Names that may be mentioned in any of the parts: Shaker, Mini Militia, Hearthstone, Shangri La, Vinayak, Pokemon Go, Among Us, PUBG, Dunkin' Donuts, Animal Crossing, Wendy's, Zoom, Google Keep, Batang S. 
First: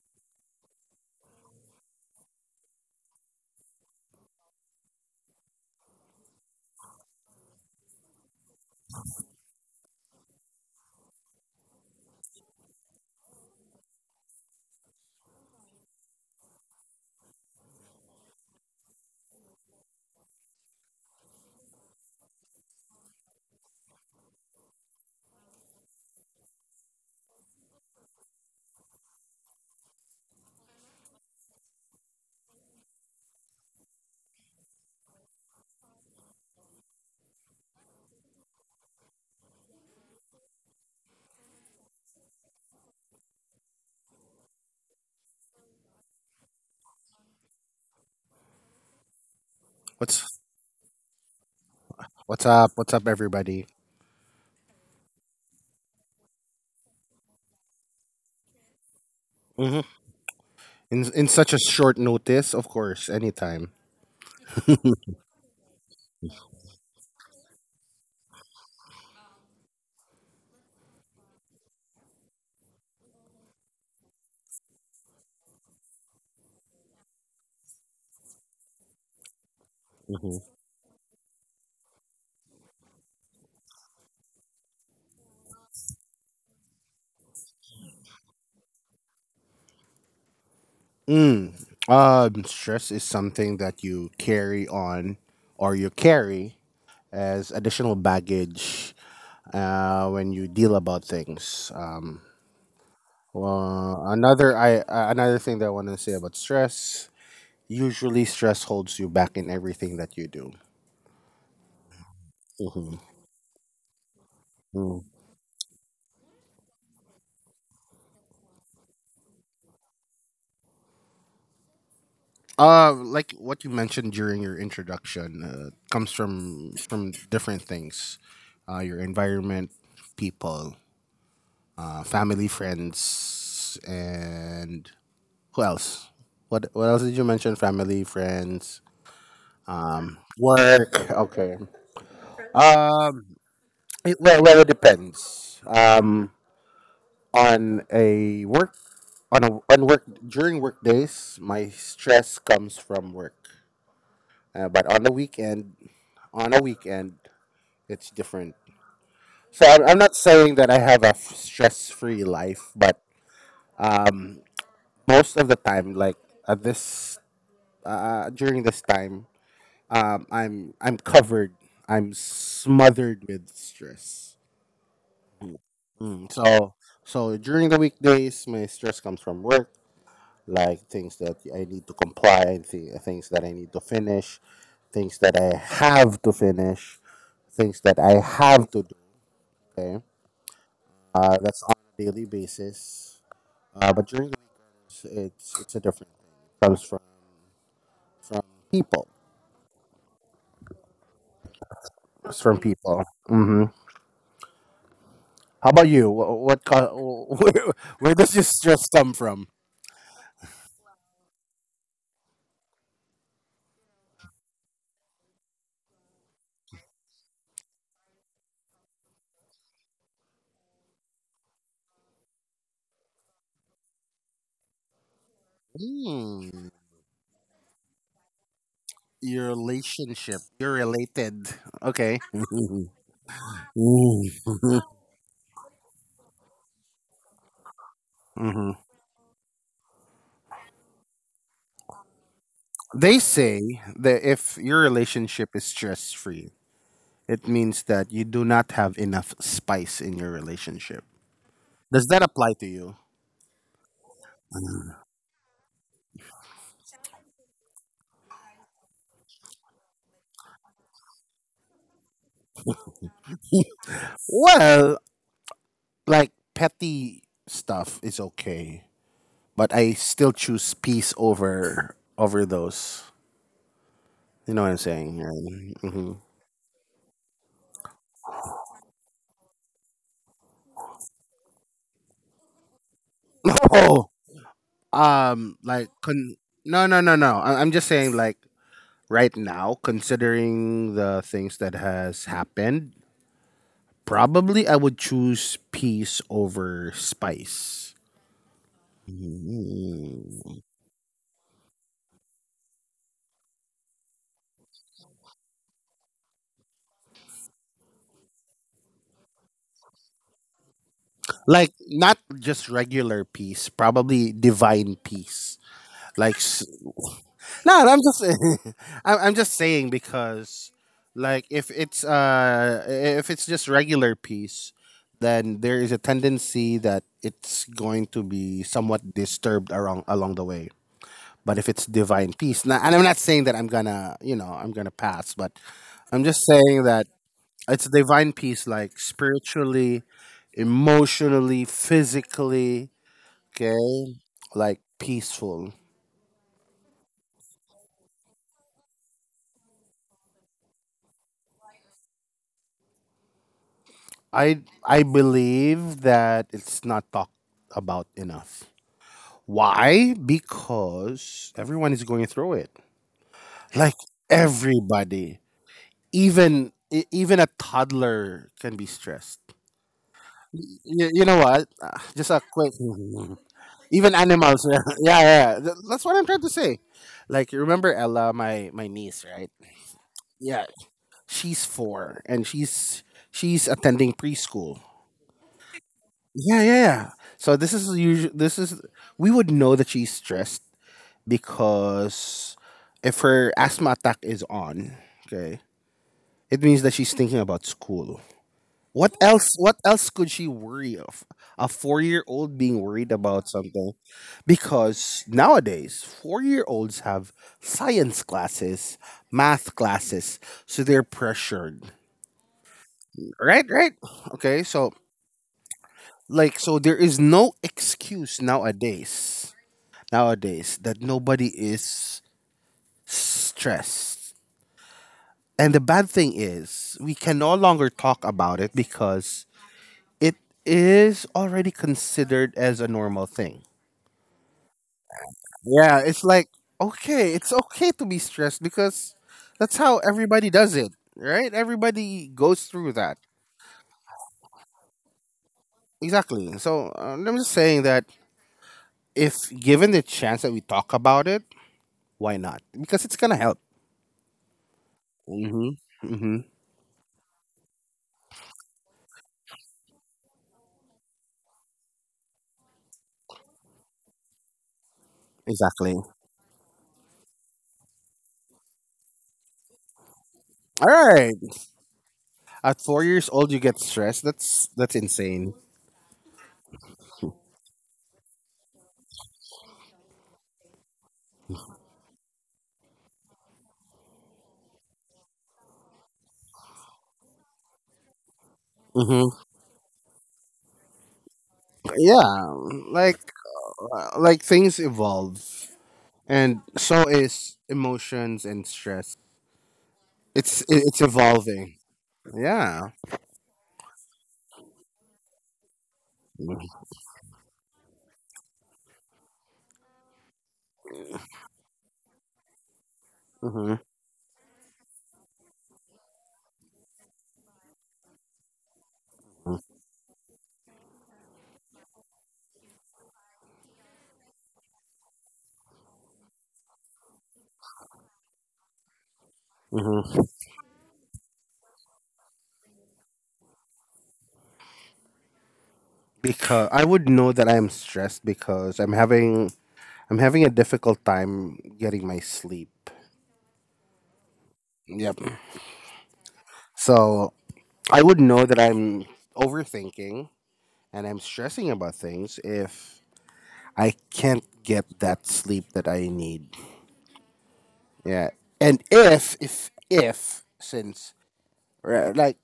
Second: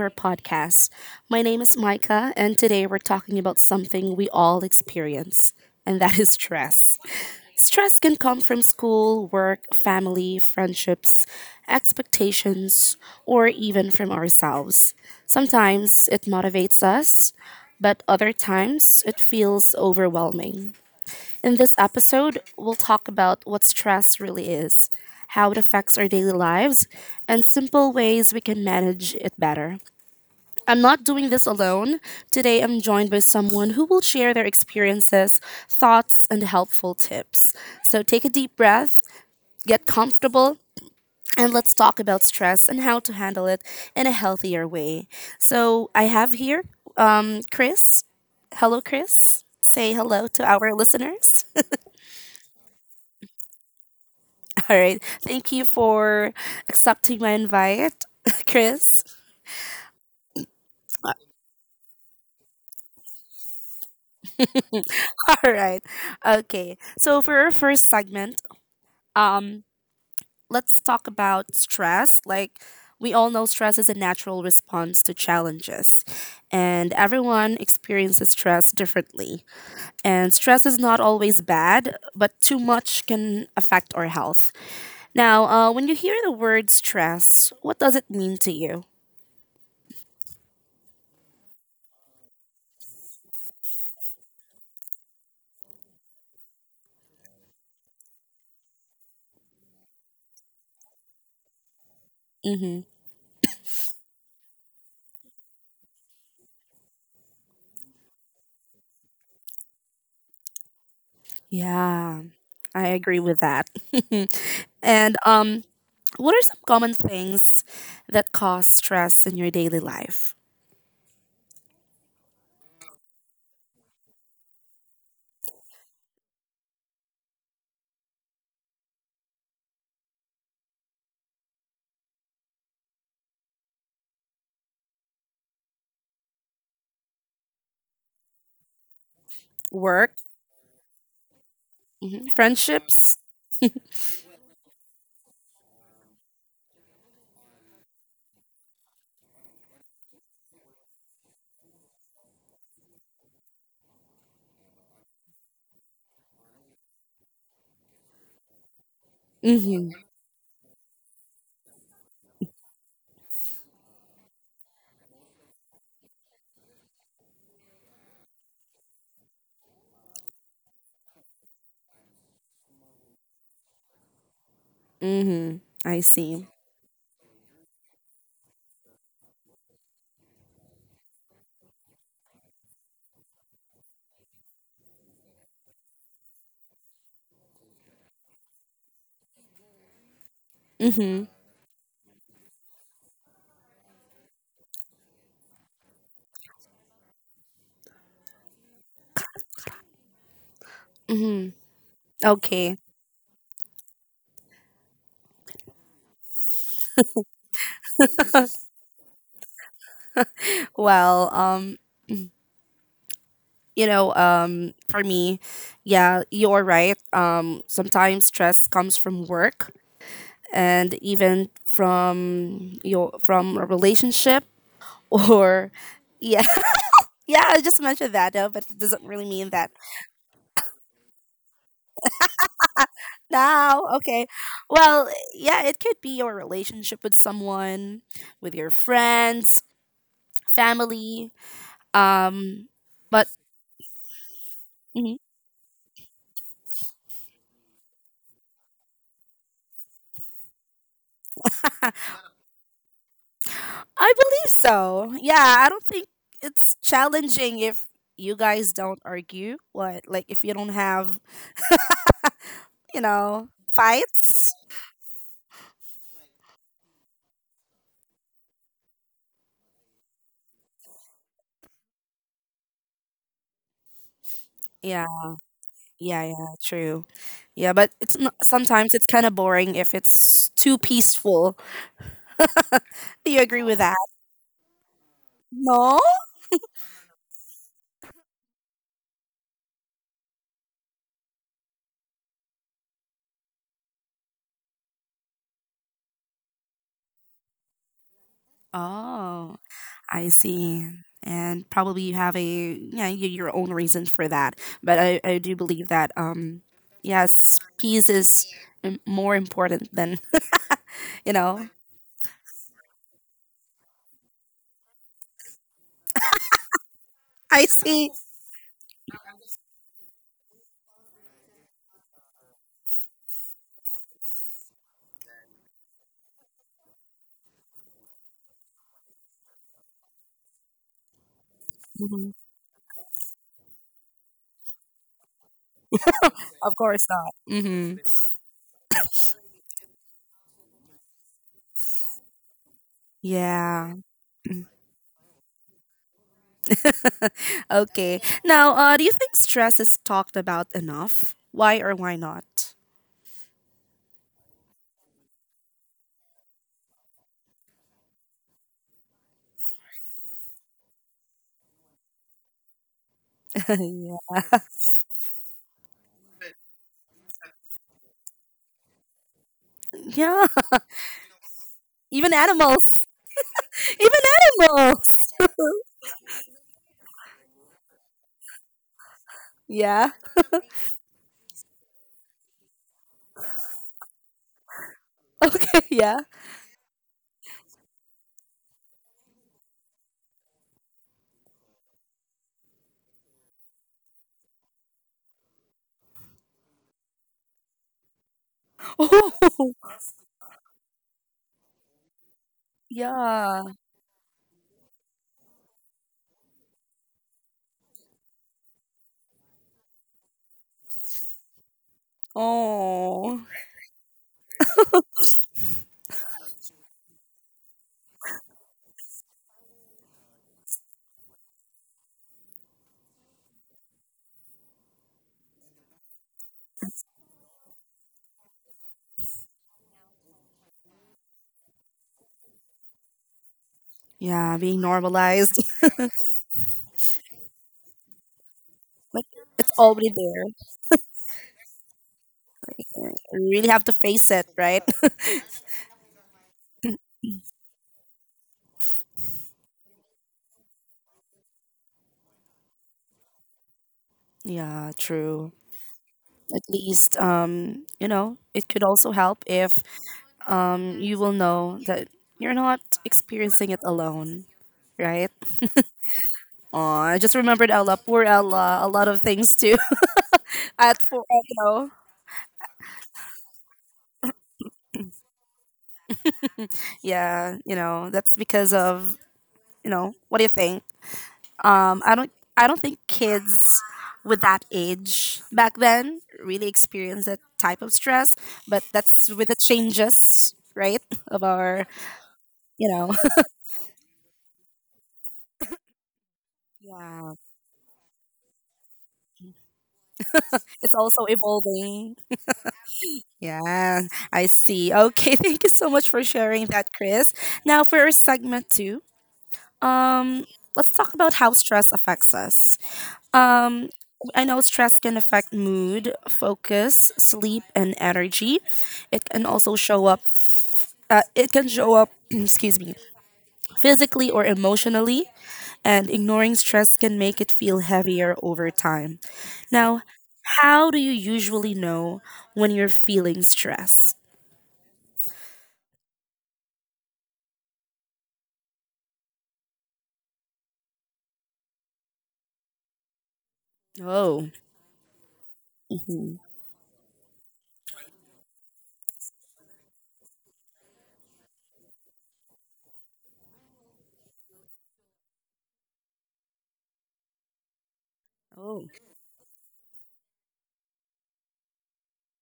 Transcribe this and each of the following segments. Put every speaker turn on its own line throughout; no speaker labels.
our podcast. My name is Micah, and today we're talking about something we all experience, and that is stress. Stress can come from school, work, family, friendships, expectations, or even from ourselves. Sometimes it motivates us, but other times it feels overwhelming. In this episode, we'll talk about what stress really is, how it affects our daily lives, and simple ways we can manage it better. I'm not doing this alone. Today, I'm joined by someone who will share their experiences, thoughts, and helpful tips. So take a deep breath, get comfortable, and let's talk about stress and how to handle it in a healthier way. So I have here Chris. Hello, Chris. Say hello
What's
to our listeners.
what's up? What's up, everybody?
All right. Thank you for accepting my invite, Chris.
hmm In
All
in such a short notice, of course, anytime.
right. Okay. So for our first segment, um, let's talk about stress. Like we all know stress is a natural response to challenges, and everyone experiences stress differently. And
hmm
stress is not always bad, but too much can affect our health. Now, when you hear the word stress, what does it mean to you?
Mm. Stress is something that you carry on, or you carry as additional baggage when you deal about things.
Mm-hmm.
Another thing that I want to say about stress: usually, stress holds you back in everything that you do.
Yeah, I
Mm-hmm.
agree with that. And what are some common things that cause stress in your daily life?
Like what you mentioned during your introduction, comes from different things, your environment, people, family, friends, and who else? What else did you mention? Family, friends,
Work,
work. Okay.
hmm, friendships.
Um, well, it depends. On a work on a on work during work days, my stress comes from work. But on a weekend, it's different. So I'm,
Mm-hmm.
I'm not saying that I have a stress free life, but um, most of the time, like at this during this time, I'm covered. I'm smothered with stress.
Mm-hmm. I
Mm,
see.
so so during the weekdays, my stress comes from work, like things that I need to comply, and things that I need to finish, things that I have to finish, things that I have to do. Okay.
Mm-hmm.
That's on a daily basis. But during the week, it's a different thing. It comes from people.
Mm-hmm.
It's from
Okay.
people. How about you? What co- Where does this stress come from?
Well, you know, for me, yeah, you're right. Sometimes stress comes from work and even from your from a relationship or yeah.
Hmm.
Yeah, I just mentioned that though, but it doesn't really
Your
mean that
relationship. You're related. Okay.
now. Okay.
hmm
Well, yeah, it could be your relationship with someone, with your friends, family. Um,
They
but
say that if your
Mhm.
relationship is stress free, it means that you do not have enough spice in your relationship. Does that apply to you?
I believe so. Yeah, I don't think it's challenging if you guys don't argue. What, like if you don't have, you know, fights?
Well, like petty stuff is okay, but I still choose peace over those. You know what I'm
Yeah,
saying?
yeah, yeah, true. Yeah, but it's not, sometimes it's kind of boring if it's too peaceful. Do you agree with that?
Oh, um, like
No?
con- no, no, no, no. I'm just saying, like right now, considering the things that has happened, probably I would choose peace over spice.
Oh, I
Mm.
see. And probably you have a yeah your own reasons for that, but I do believe that yes, peace is more important than you know.
Like not just regular peace, probably divine peace. Like s-
I
No, no, I'm
see.
just I'm just saying because, like, if it's just regular peace, then there is a tendency that it's going to be somewhat disturbed around along the way. But if it's
Mhm.
divine peace, now, and I'm not saying that I'm gonna, you know, I'm gonna pass, but I'm just
Of
saying
course
that
not.
it's
Hmm.
divine peace, like spiritually, emotionally, physically, okay,
Yeah.
like peaceful.
Okay. Now, do you think stress is talked about enough? Why or why not?
I believe that it's not talked about enough. Why? Because everyone is going through it. Like
Yeah.
everybody, even even a toddler can be stressed.
Yeah.
You know what? Just
Even
a quick.
animals.
Even
Even
animals. Yeah,
animals.
yeah, yeah. That's what I'm trying to say. Like you remember Ella, my niece, right?
Yeah.
Yeah, she's four and she's attending preschool.
Yeah.
Yeah, yeah, yeah. So this is, we would know that she's stressed because if her asthma attack is on, okay, it means that she's thinking about school. What else? What
Oh.
else could she worry of? A four-year-old being worried about
Yeah.
something, because nowadays four-year-olds have science classes, math classes, so they're pressured.
Oh,
Right, right. Okay, so so there is no excuse nowadays that nobody is stressed. And the bad thing is, we can no longer talk about it because it is already considered as a normal thing.
yeah, being normalized.
Yeah, it's like, okay, it's okay to be stressed because
Like it's
that's how
already there.
everybody does it, right? Everybody goes
Like,
through that.
you really have to face it, right?
Exactly. So I'm just saying that if given the chance that we talk about it, why not? Because it's going to help.
Yeah, true.
Mm-hmm. Mm-hmm.
At least, you know, it could also help if you will know that you're not experiencing it alone, right?
Exactly. All
Oh, I just remembered Ella, poor Ella, a lot of things too. At four,
right.
you know,
At 4 years old, you get stressed. That's insane.
yeah, you know, that's because of you know, what do you think? Um, I don't I don't think kids with that age back then really experienced that type of stress, but that's
hmm
with the changes, right? Of our,
Yeah,
you know,
like like things evolve, and so
yeah,
is emotions and stress. It's
it's
it's
also
evolving.
evolving.
Yeah.
Yeah, I see. Okay, thank you so much for sharing that, Chris. Now for our segment two, um, let's talk about how stress affects us.
hmm
Um, I know stress can affect mood, focus, sleep, and energy. It can also show up. It can show up, excuse me, physically or emotionally, and ignoring stress can make it feel heavier over time. Now,
hmm
how do you usually know when you're feeling stress?
Because I would know that I am stressed because I'm having a difficult time getting my sleep.
Oh.
Yep.
Hmm.
So I would know that I'm overthinking and I'm stressing about things if I can't get that sleep that I need. Yeah. And
Oh.
if, since, right, like,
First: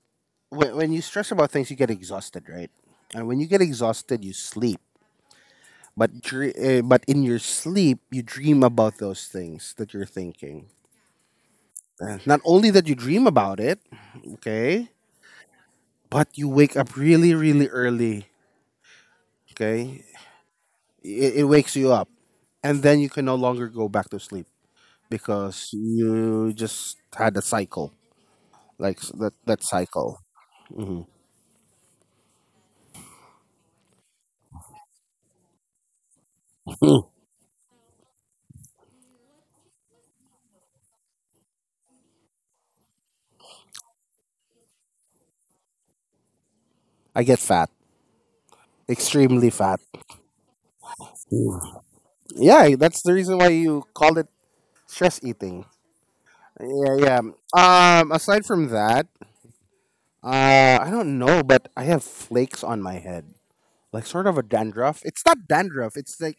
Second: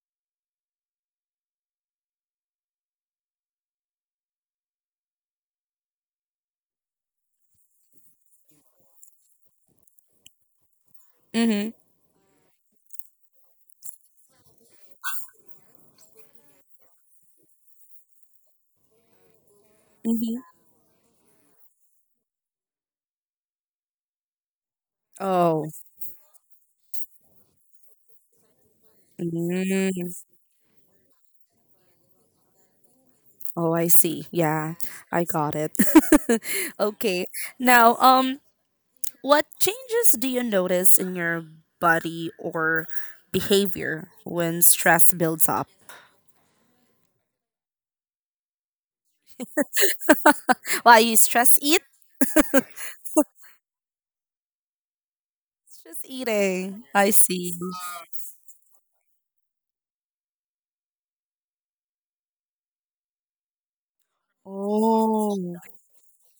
when you stress about things, you get exhausted, right? And when you get exhausted, you sleep. But but in your sleep, you dream about those things that you're thinking.
Mm-hmm.
Not only that you dream about it, okay, but you wake up really, really early, okay?
Mm-hmm.
It wakes you up. And then you can no longer go back to sleep
Oh.
because you just had a cycle. That
Mm.
cycle.
Oh, I see. Yeah, I got it. Okay. Now, what changes do you notice in your body or behavior when stress builds up?
I get fat, extremely fat.
Why you stress
Mm.
eat?
Yeah, that's the reason why you call it stress eating.
Stress eating.
Yeah,
I
yeah.
see.
Aside from that, I don't know, but I have flakes on my head, like sort of a dandruff. It's not
Oh.
dandruff. It's like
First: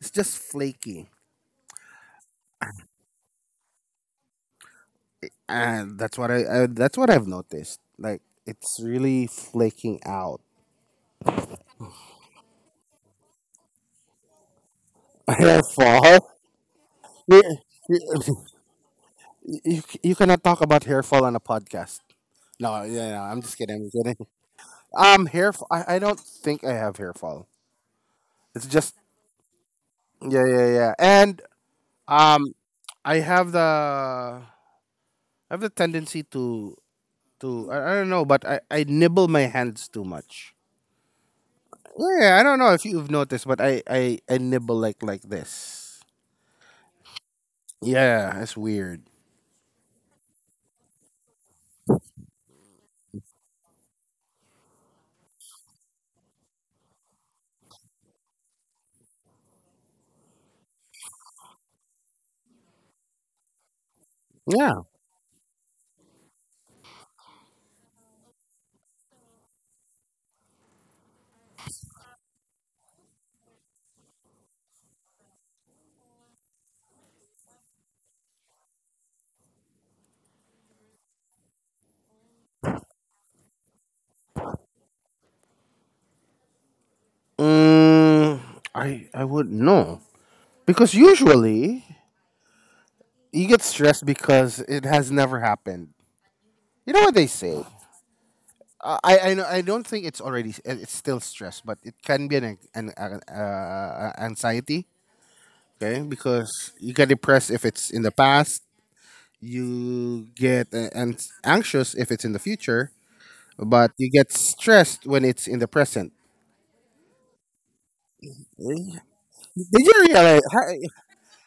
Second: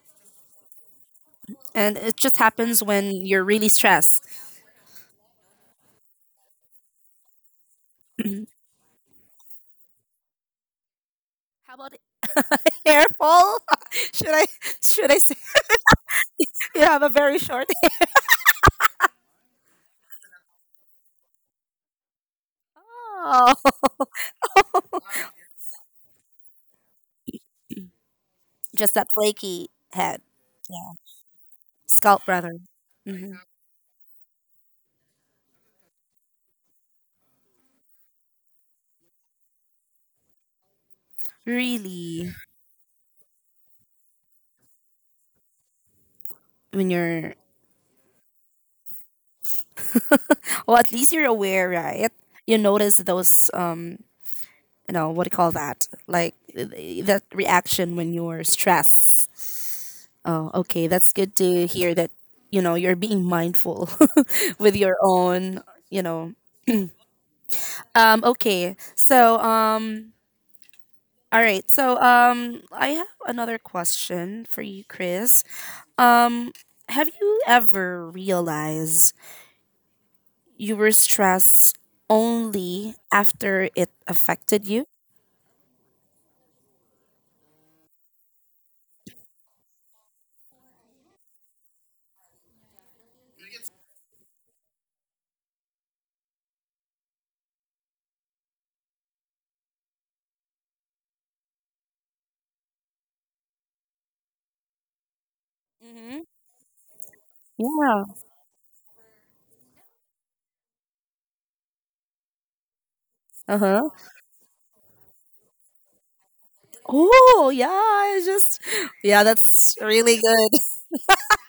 it's just flaky,
And it just happens when you're really stressed.
and that's what I that's what I've noticed. Like it's really flaking out.
How about it? Careful. should I should I say
Hair fall.
you have a very
You,
short
you cannot talk about hair fall on a podcast. No, yeah, no, I'm just kidding. I'm
Oh.
just kidding. Hair. I don't think I have hair fall. It's
Just
just
that flaky head.
yeah, yeah, yeah. And
Scalp brother.
um,
Mhm.
I have the tendency I don't know, but I nibble my hands too much. Well,
Really.
yeah, I don't know if you've noticed, but I nibble like this.
When you're
Yeah, that's weird.
well at least you're aware, right? You notice those you know what do you call that like that reaction when you're stressed. Oh, okay, that's good to hear that. You know, you're being mindful with
Yeah.
your own, you know. um okay so um all right, so I have another question for you, Chris. Um, have you ever realized you were stressed only after it affected you?
Mm, I wouldn't know because usually you get stressed because it has never happened. You know what they say? I know. I don't think it's it's still stress, but it can be an anxiety. Okay,
Mm-hmm.
because you get depressed if it's in
Yeah.
the past. You get anxious if it's in the future,
Uh-huh.
but you get stressed when it's in the present.
Oh, yeah, it's just
Eh,
yeah, that's
Did you
really
realize?
good.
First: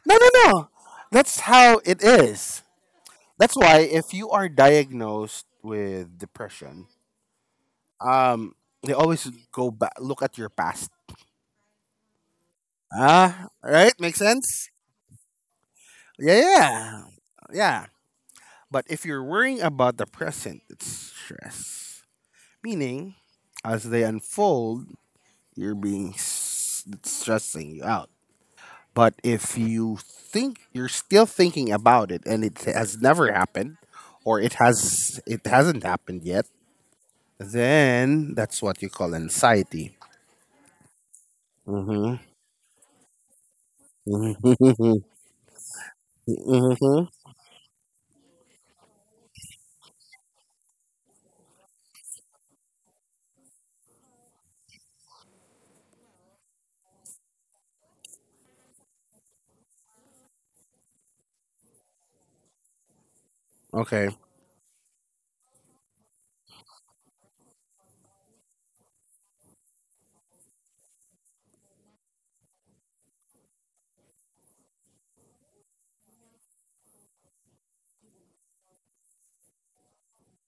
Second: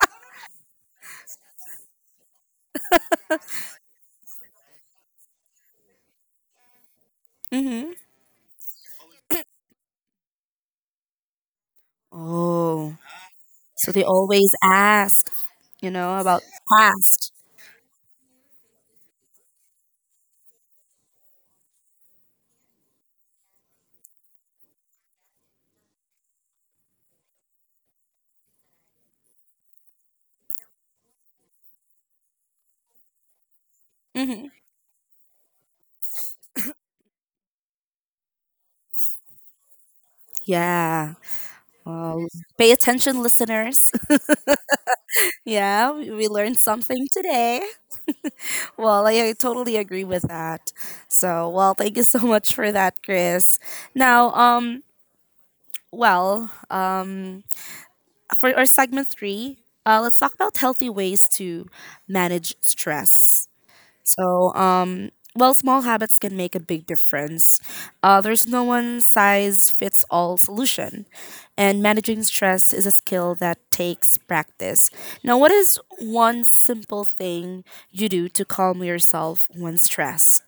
No, no, no. That's how it is. That's why if you are diagnosed with depression,
Hmm.
um, they always go back, look at your past.
Oh,
Ah,
so
right?
they
Makes
always
sense?
ask, you know,
Yeah,
about
yeah.
past.
Yeah, but if you're worrying about the present, it's stress. Meaning, as they unfold, it's stressing you out. But if you think you're still thinking about it and it has never happened, or
Hmm.
it hasn't happened yet, then that's what you call anxiety.
Yeah.
Mm-hmm.
Well, pay attention, listeners. Yeah, we learned
Mm-hmm.
something today. Well, I totally agree with that. So, well, thank you so much for that, Chris. Now, well, for our segment three, let's talk about healthy ways to manage stress.
Okay.
So, well, small habits can make a big difference. There's no one size fits all solution. And managing stress is a skill that takes practice. Now, what is one simple thing you do to calm yourself when stressed?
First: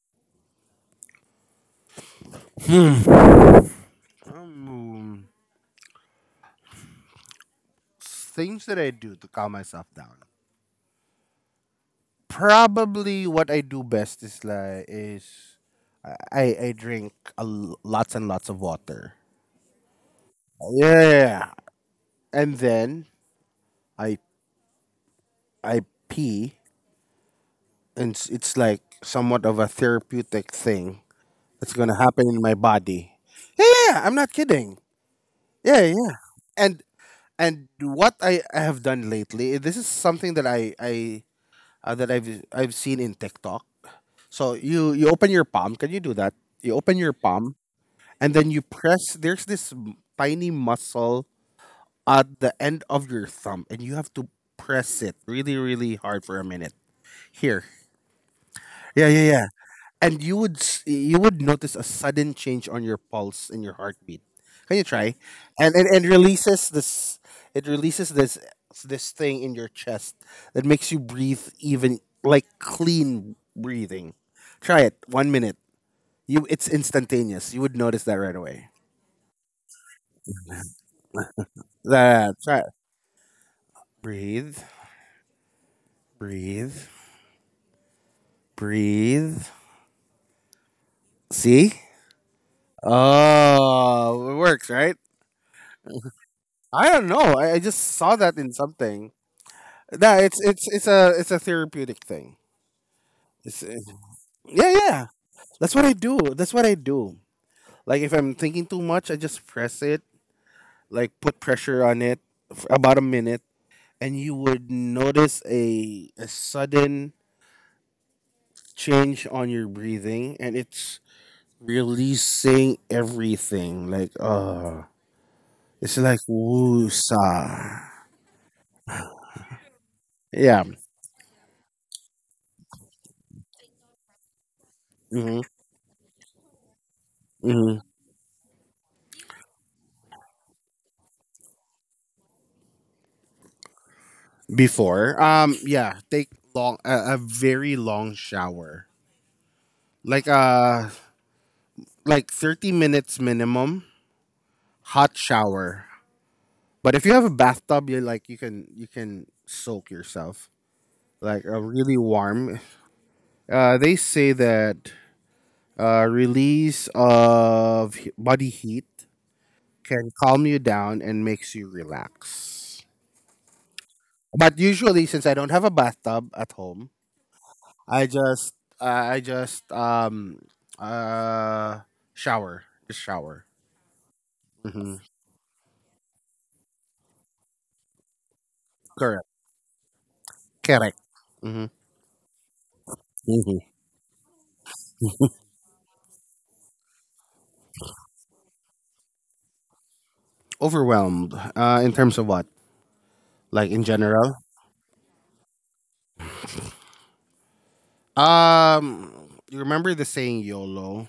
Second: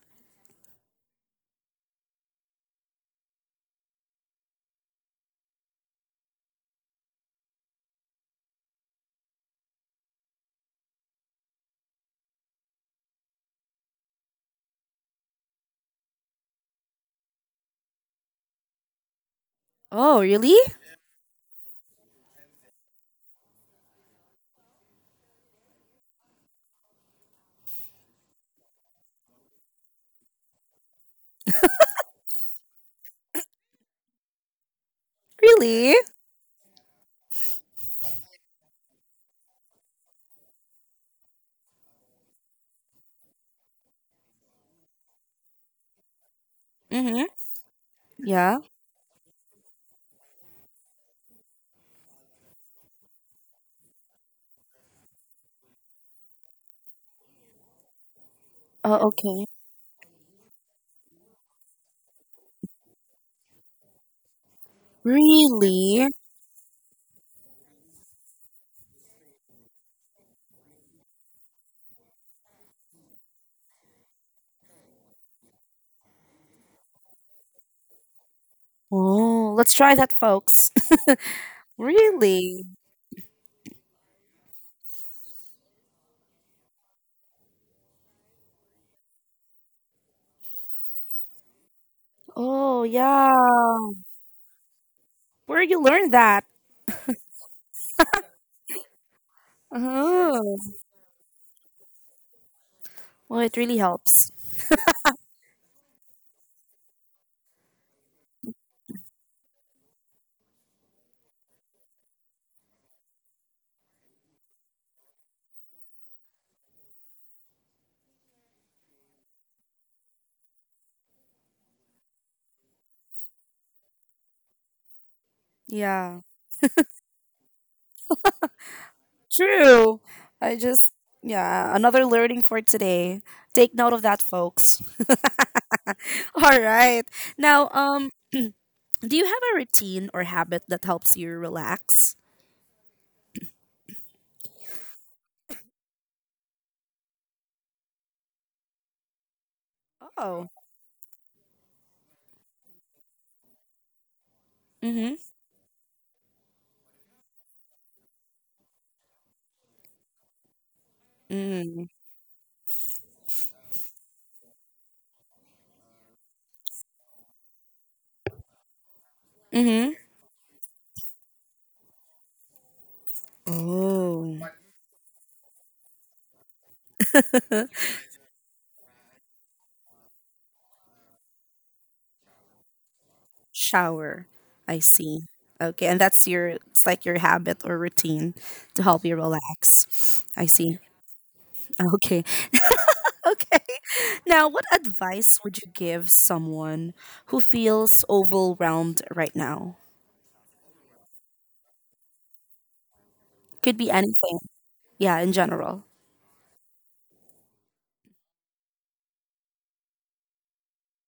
Hmm. Um, things that I do to calm myself down. Probably what I do best is I drink lots and lots of water.
Oh, really?
Yeah, and then I I pee, and it's like somewhat of a therapeutic thing that's gonna happen in my body. Yeah, yeah, yeah, I'm not kidding. Yeah, yeah,
Really?
yeah. And I have done lately, this is something that I that I've seen in TikTok. So you open your palm. Can you do that? You open your
Mm-hmm.
palm and then
Yeah.
you press, there's this tiny muscle at the end of your thumb, and you have to press it really really hard for a minute here.
Oh,
Yeah, yeah,
okay.
yeah. And you would notice a sudden change on your pulse and your heartbeat. Can you try? And and
Really?
releases this, it releases this this thing in your chest that makes you breathe even like clean breathing. Try it 1 minute, you, it's instantaneous, you would notice that right away.
Oh, let's try that, folks.
That try
Really?
Breathe, breathe, breathe. See?
Oh, yeah.
Oh, it works, right?
Where you learn that?
I don't know. I just saw that in something. Nah,
Uh-huh.
it's a therapeutic thing.
Well, it
It's, uh,
really helps.
yeah, yeah. That's what I do. That's what I do. Like if I'm thinking too much, I just press it, like put pressure on it for about a minute, and you would notice a sudden change on your breathing, and it's releasing everything. Like, it's like
Yeah.
woosa.
True. I
Yeah.
just, yeah, another learning for today. Take note of that, folks.
hmm
All right. Now,
hmm
do you have a routine or habit that helps you relax?
Before, yeah, take a very long shower, like
Oh.
uh, like 30 minutes minimum. Hot
Mm-hmm.
shower, but if you have a bathtub, you can soak yourself like a
Mm-hmm.
really warm. They say that release of body heat
Mm-hmm.
can calm you down and makes you relax.
Oh.
But usually, since I don't have a bathtub at home, I just I just uh shower. Just shower.
Shower. I
hmm
see. Okay, and that's your it's like your habit or routine to help you
Correct.
relax. I see.
Correct. hmm
Okay. Okay.
hmm
Now, what advice would you give someone who feels overwhelmed right now?
Overwhelmed. In terms of what? Like
Could
in
be
general.
anything. Yeah, in general.
You remember the saying YOLO?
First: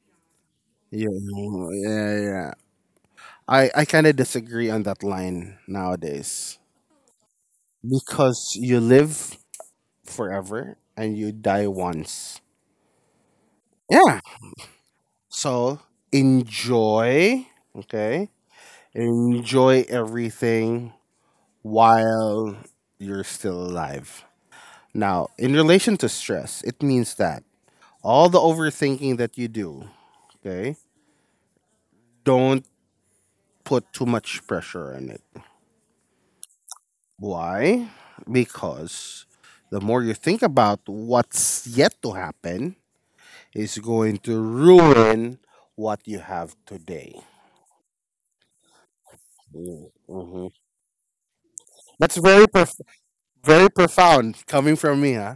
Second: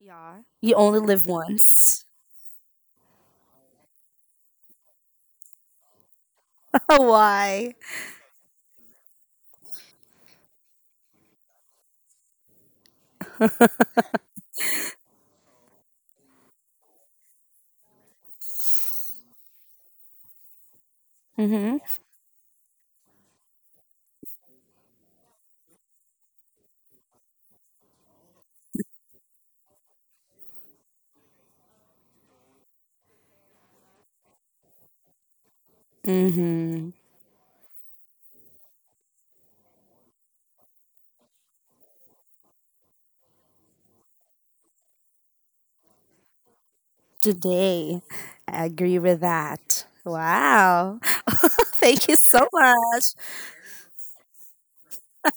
Yeah. You only
Yeah,
live once.
yeah, yeah. I kind of disagree on that line nowadays
Why?
because you live forever and you die once. Yeah. So enjoy. Okay. Enjoy everything
Mm-hmm.
while you're still alive. Now, in relation to stress, it means that all the overthinking that you do, okay, don't put too much pressure on it.
Mm-hmm.
Why? Because the more you think about what's yet to happen is going to ruin what you have today.
Today. I agree with that.
Mm-hmm.
Wow. Thank you
That's
so
very prof-
much.
Very profound coming from me, huh?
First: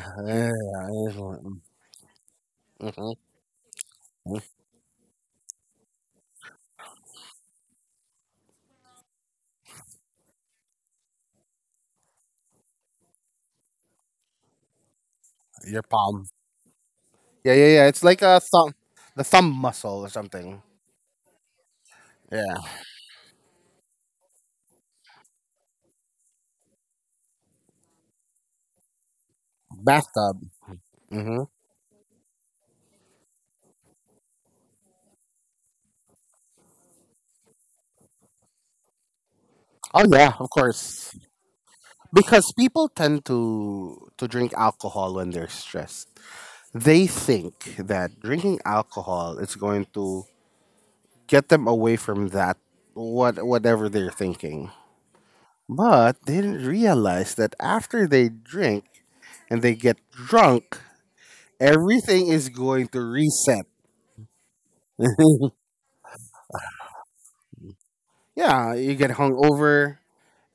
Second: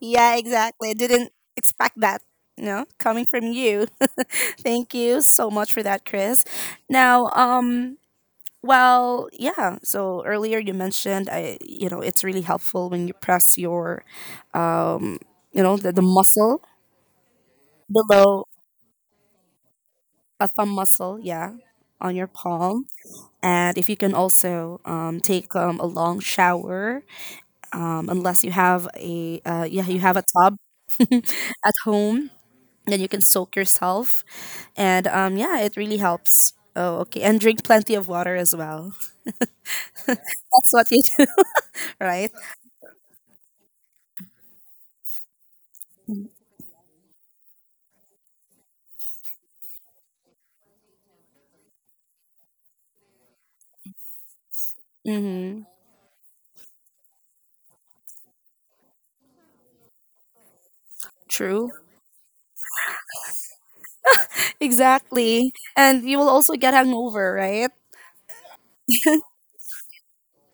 Yeah, exactly. I didn't expect that, you know, coming from you.
Mhm.
Thank you so much for that, Chris. Now, well, yeah. So earlier you mentioned I you know, it's really helpful when you press your, you know,
Your
the
palm.
muscle
Yeah, yeah, yeah. It's like a
below
thumb, the thumb muscle or
a
something.
thumb muscle, yeah, on your
Yeah.
palm. And if you can also take a long shower, unless you have a yeah you have a tub
hmm
at home, then you can soak yourself, and yeah, it really helps. Oh, okay, and drink plenty of water as well.
Oh yeah, of
That's what you
course.
right.
Because people tend to drink alcohol when they're stressed. They think that drinking alcohol is going to get them away from that what whatever they're thinking.
Mm-hmm.
But they didn't realize that after they drink and they get drunk,
True.
everything is going to reset.
Exactly. And you will also get hangover, right?
Yeah, you get hungover,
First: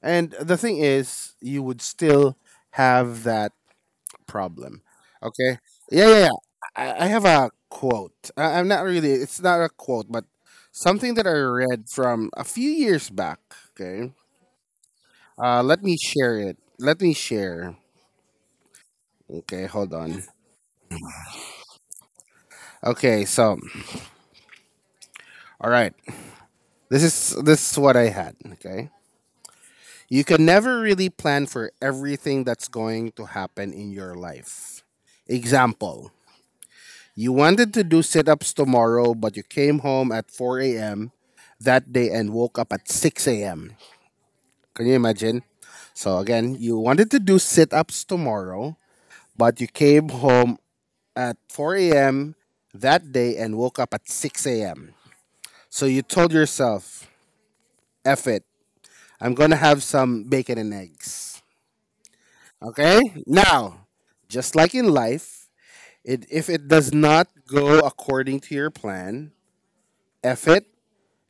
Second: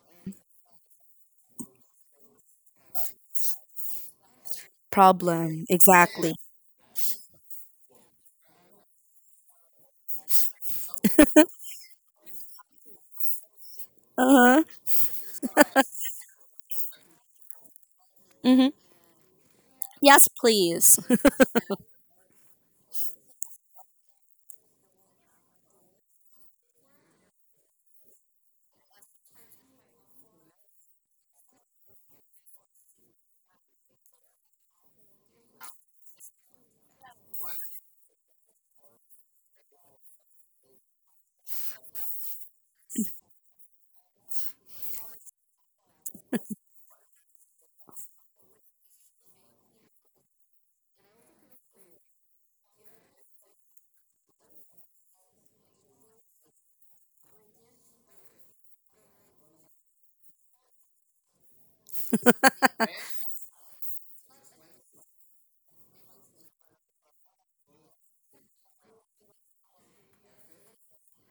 and the thing is, you would still have that problem. Okay.
Problem.
Yeah, yeah,
Exactly.
yeah. I have a quote. I'm not really, it's not a quote, but something that I read from a few years back. Okay.
Uh huh.
Let me share it. Let me share.
Mm-hmm.
Okay, hold on.
Yes, please.
Okay, so, all right. This is what I had. Okay. You can never really plan for everything that's going to happen in your life. Example: you wanted to do sit-ups tomorrow, but you came home at 4 a.m. that day and woke up at 6 a.m. Can you imagine? So again, you wanted to do sit-ups tomorrow, but you came home at 4 a.m. that day and woke up at 6 a.m. So you told yourself, F it, I'm gonna have some bacon and eggs. Okay? Now, just like in life, if it does not go according to your plan, F it,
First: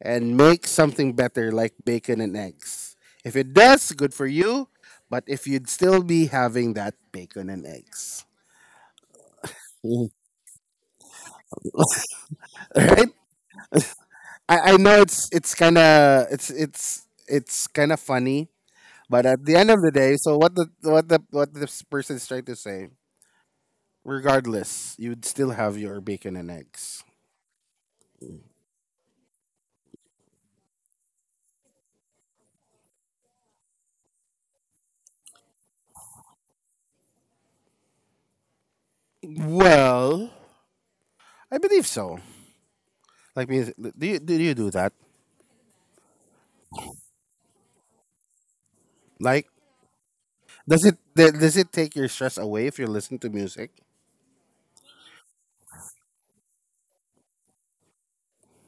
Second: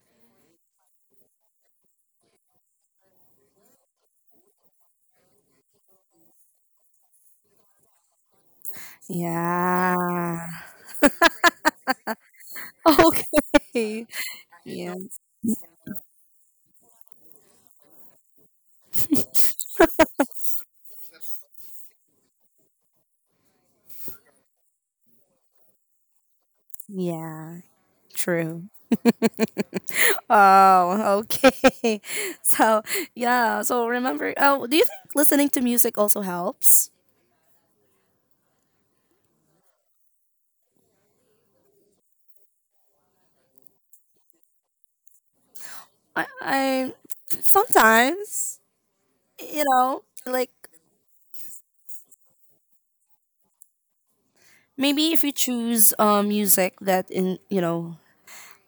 and make something better like bacon and eggs. If it does, good for you. But if you'd still be having that bacon and eggs, Mhm.
Yeah.
Right?
Okay.
I
Yeah.
know it's kind of funny, but at the end of the day, so what this person is trying to say, regardless, you'd still have your bacon and eggs.
Yeah. True. Oh, okay. So, yeah. So remember. Oh, do you think listening to music also helps?
Well, I believe so. Like, music, do you do that?
I sometimes,
Like,
you know, like
does it take your stress away if you listen to music?
maybe if you choose music that in you know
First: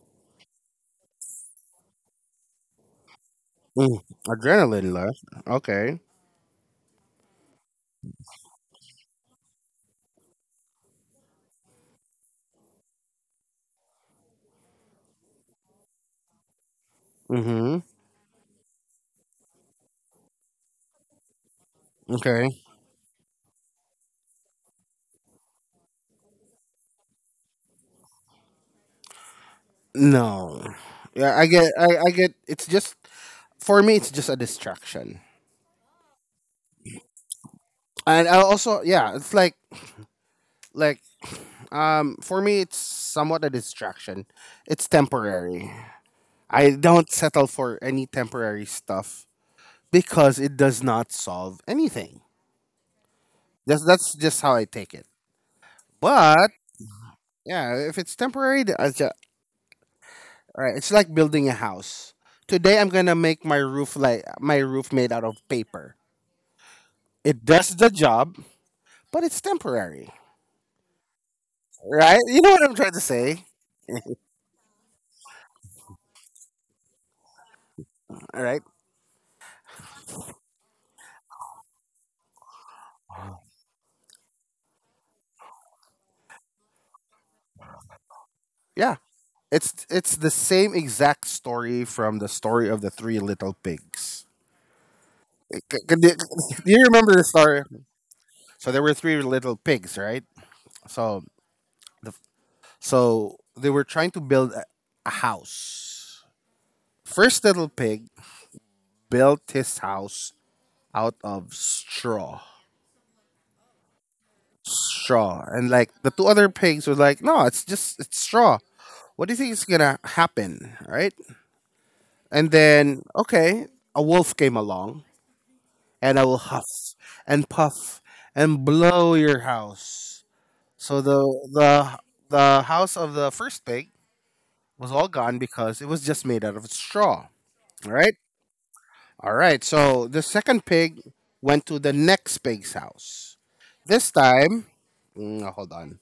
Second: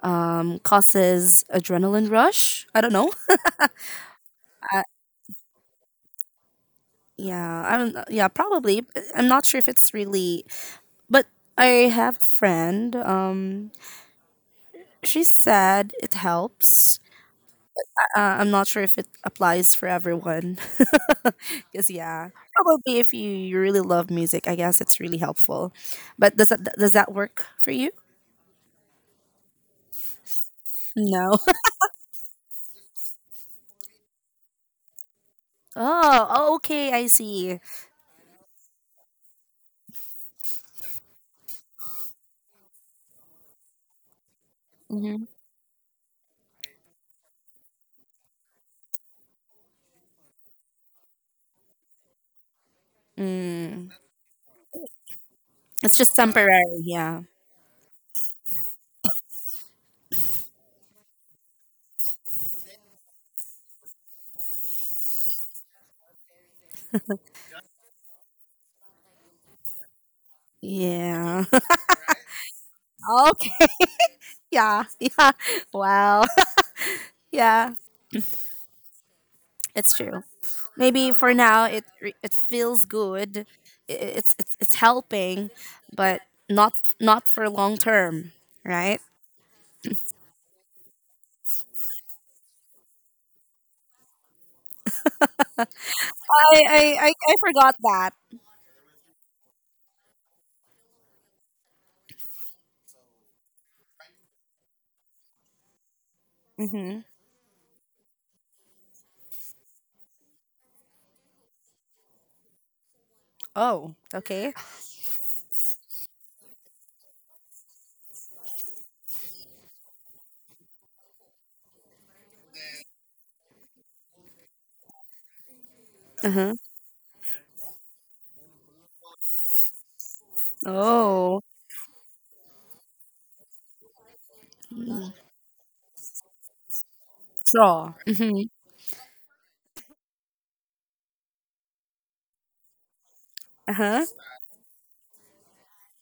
causes adrenaline rush. I don't know.
Mm, adrenaline rush. Okay.
Yeah, I'm yeah, probably. I'm not sure if it's really but I have a friend. Um, she said it helps.
Mm-hmm.
I'm not sure if it applies for everyone. Cuz yeah,
Okay.
probably if you, you really love music, I guess it's really helpful. But does that work for you?
No.
No.
Yeah, I get. It's just for me. It's just a distraction.
Oh, oh okay, I see.
And I also, yeah, it's like, for me, it's somewhat a distraction. It's
Hmm.
temporary. I don't settle for any temporary stuff because it does not solve anything. That's
Mm.
that's just how I take it.
It's just
But
temporary, yeah.
yeah, if it's temporary, th- I all right, it's like building a house. Today I'm gonna make my roof like my roof made out of paper. It does the job, but it's temporary.
Yeah.
Right? You know what I'm trying to say?
Okay. Yeah, yeah. Wow. Yeah,
All right.
it's true. Maybe for now it it feels good. It's it's helping, but not not for long term,
Yeah.
right?
It's the same exact story from the story of the three little pigs. Do
I
you
I I,
remember the
I
story?
forgot that.
So there were three little pigs, right? So the, they were trying to build a house.
Mm-hmm.
First little pig built his house out of straw.
Oh, okay.
Straw. And like the two other pigs were like, no, it's straw. What do you think is gonna happen? Right? And then okay, a wolf came along and I
Uh
will
huh.
huff and puff and blow your house. So
Oh,
the the house of the first pig was all
Mm.
gone because it was just made out of straw. All
Straw.
right?
Mm-hmm.
All right. So the second pig went to the next pig's house.
Uh huh.
This time, hold on.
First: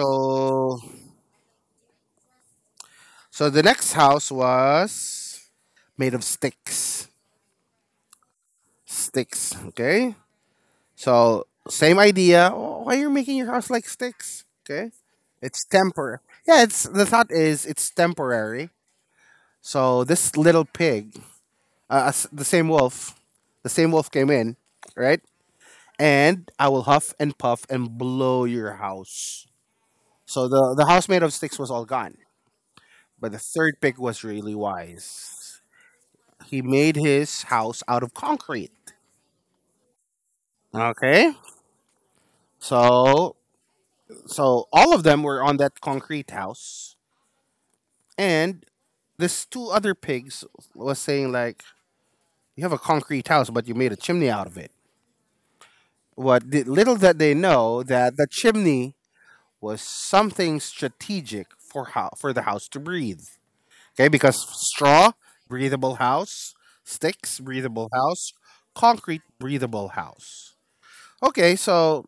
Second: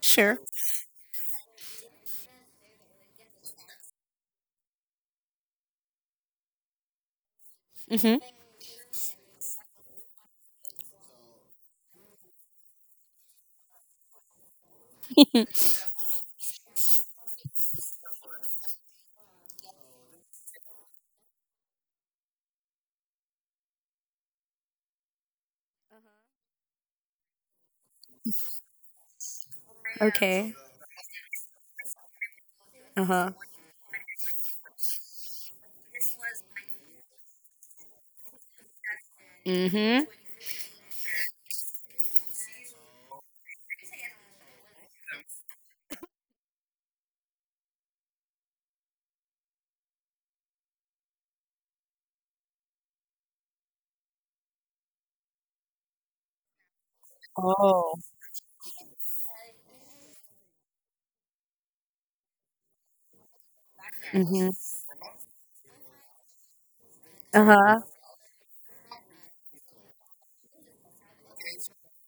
Sure.
So the next house was made of sticks.
Mm-hmm.
Sticks, okay? So same idea. Oh, why are you making your house like sticks? Okay? It's temporary. Yeah, it's the thought is it's temporary. So this little pig, uh, uh, s- the same wolf, the same wolf came in, right? And I will huff and puff and blow your house. So
Okay.
the house made of sticks was all gone.
Uh huh.
But the third pig was really wise. He made his house out of concrete.
Mm-hmm.
Okay. So so all of them were on that concrete house, and this two other pigs was saying like, "You have a concrete house, but you made a chimney out of it." What the, little that they know
Oh.
that the chimney was something strategic for how for the house to breathe. Okay, because
Mm-hmm.
straw breathable house, sticks
Uh huh.
breathable house, concrete breathable house. Okay, so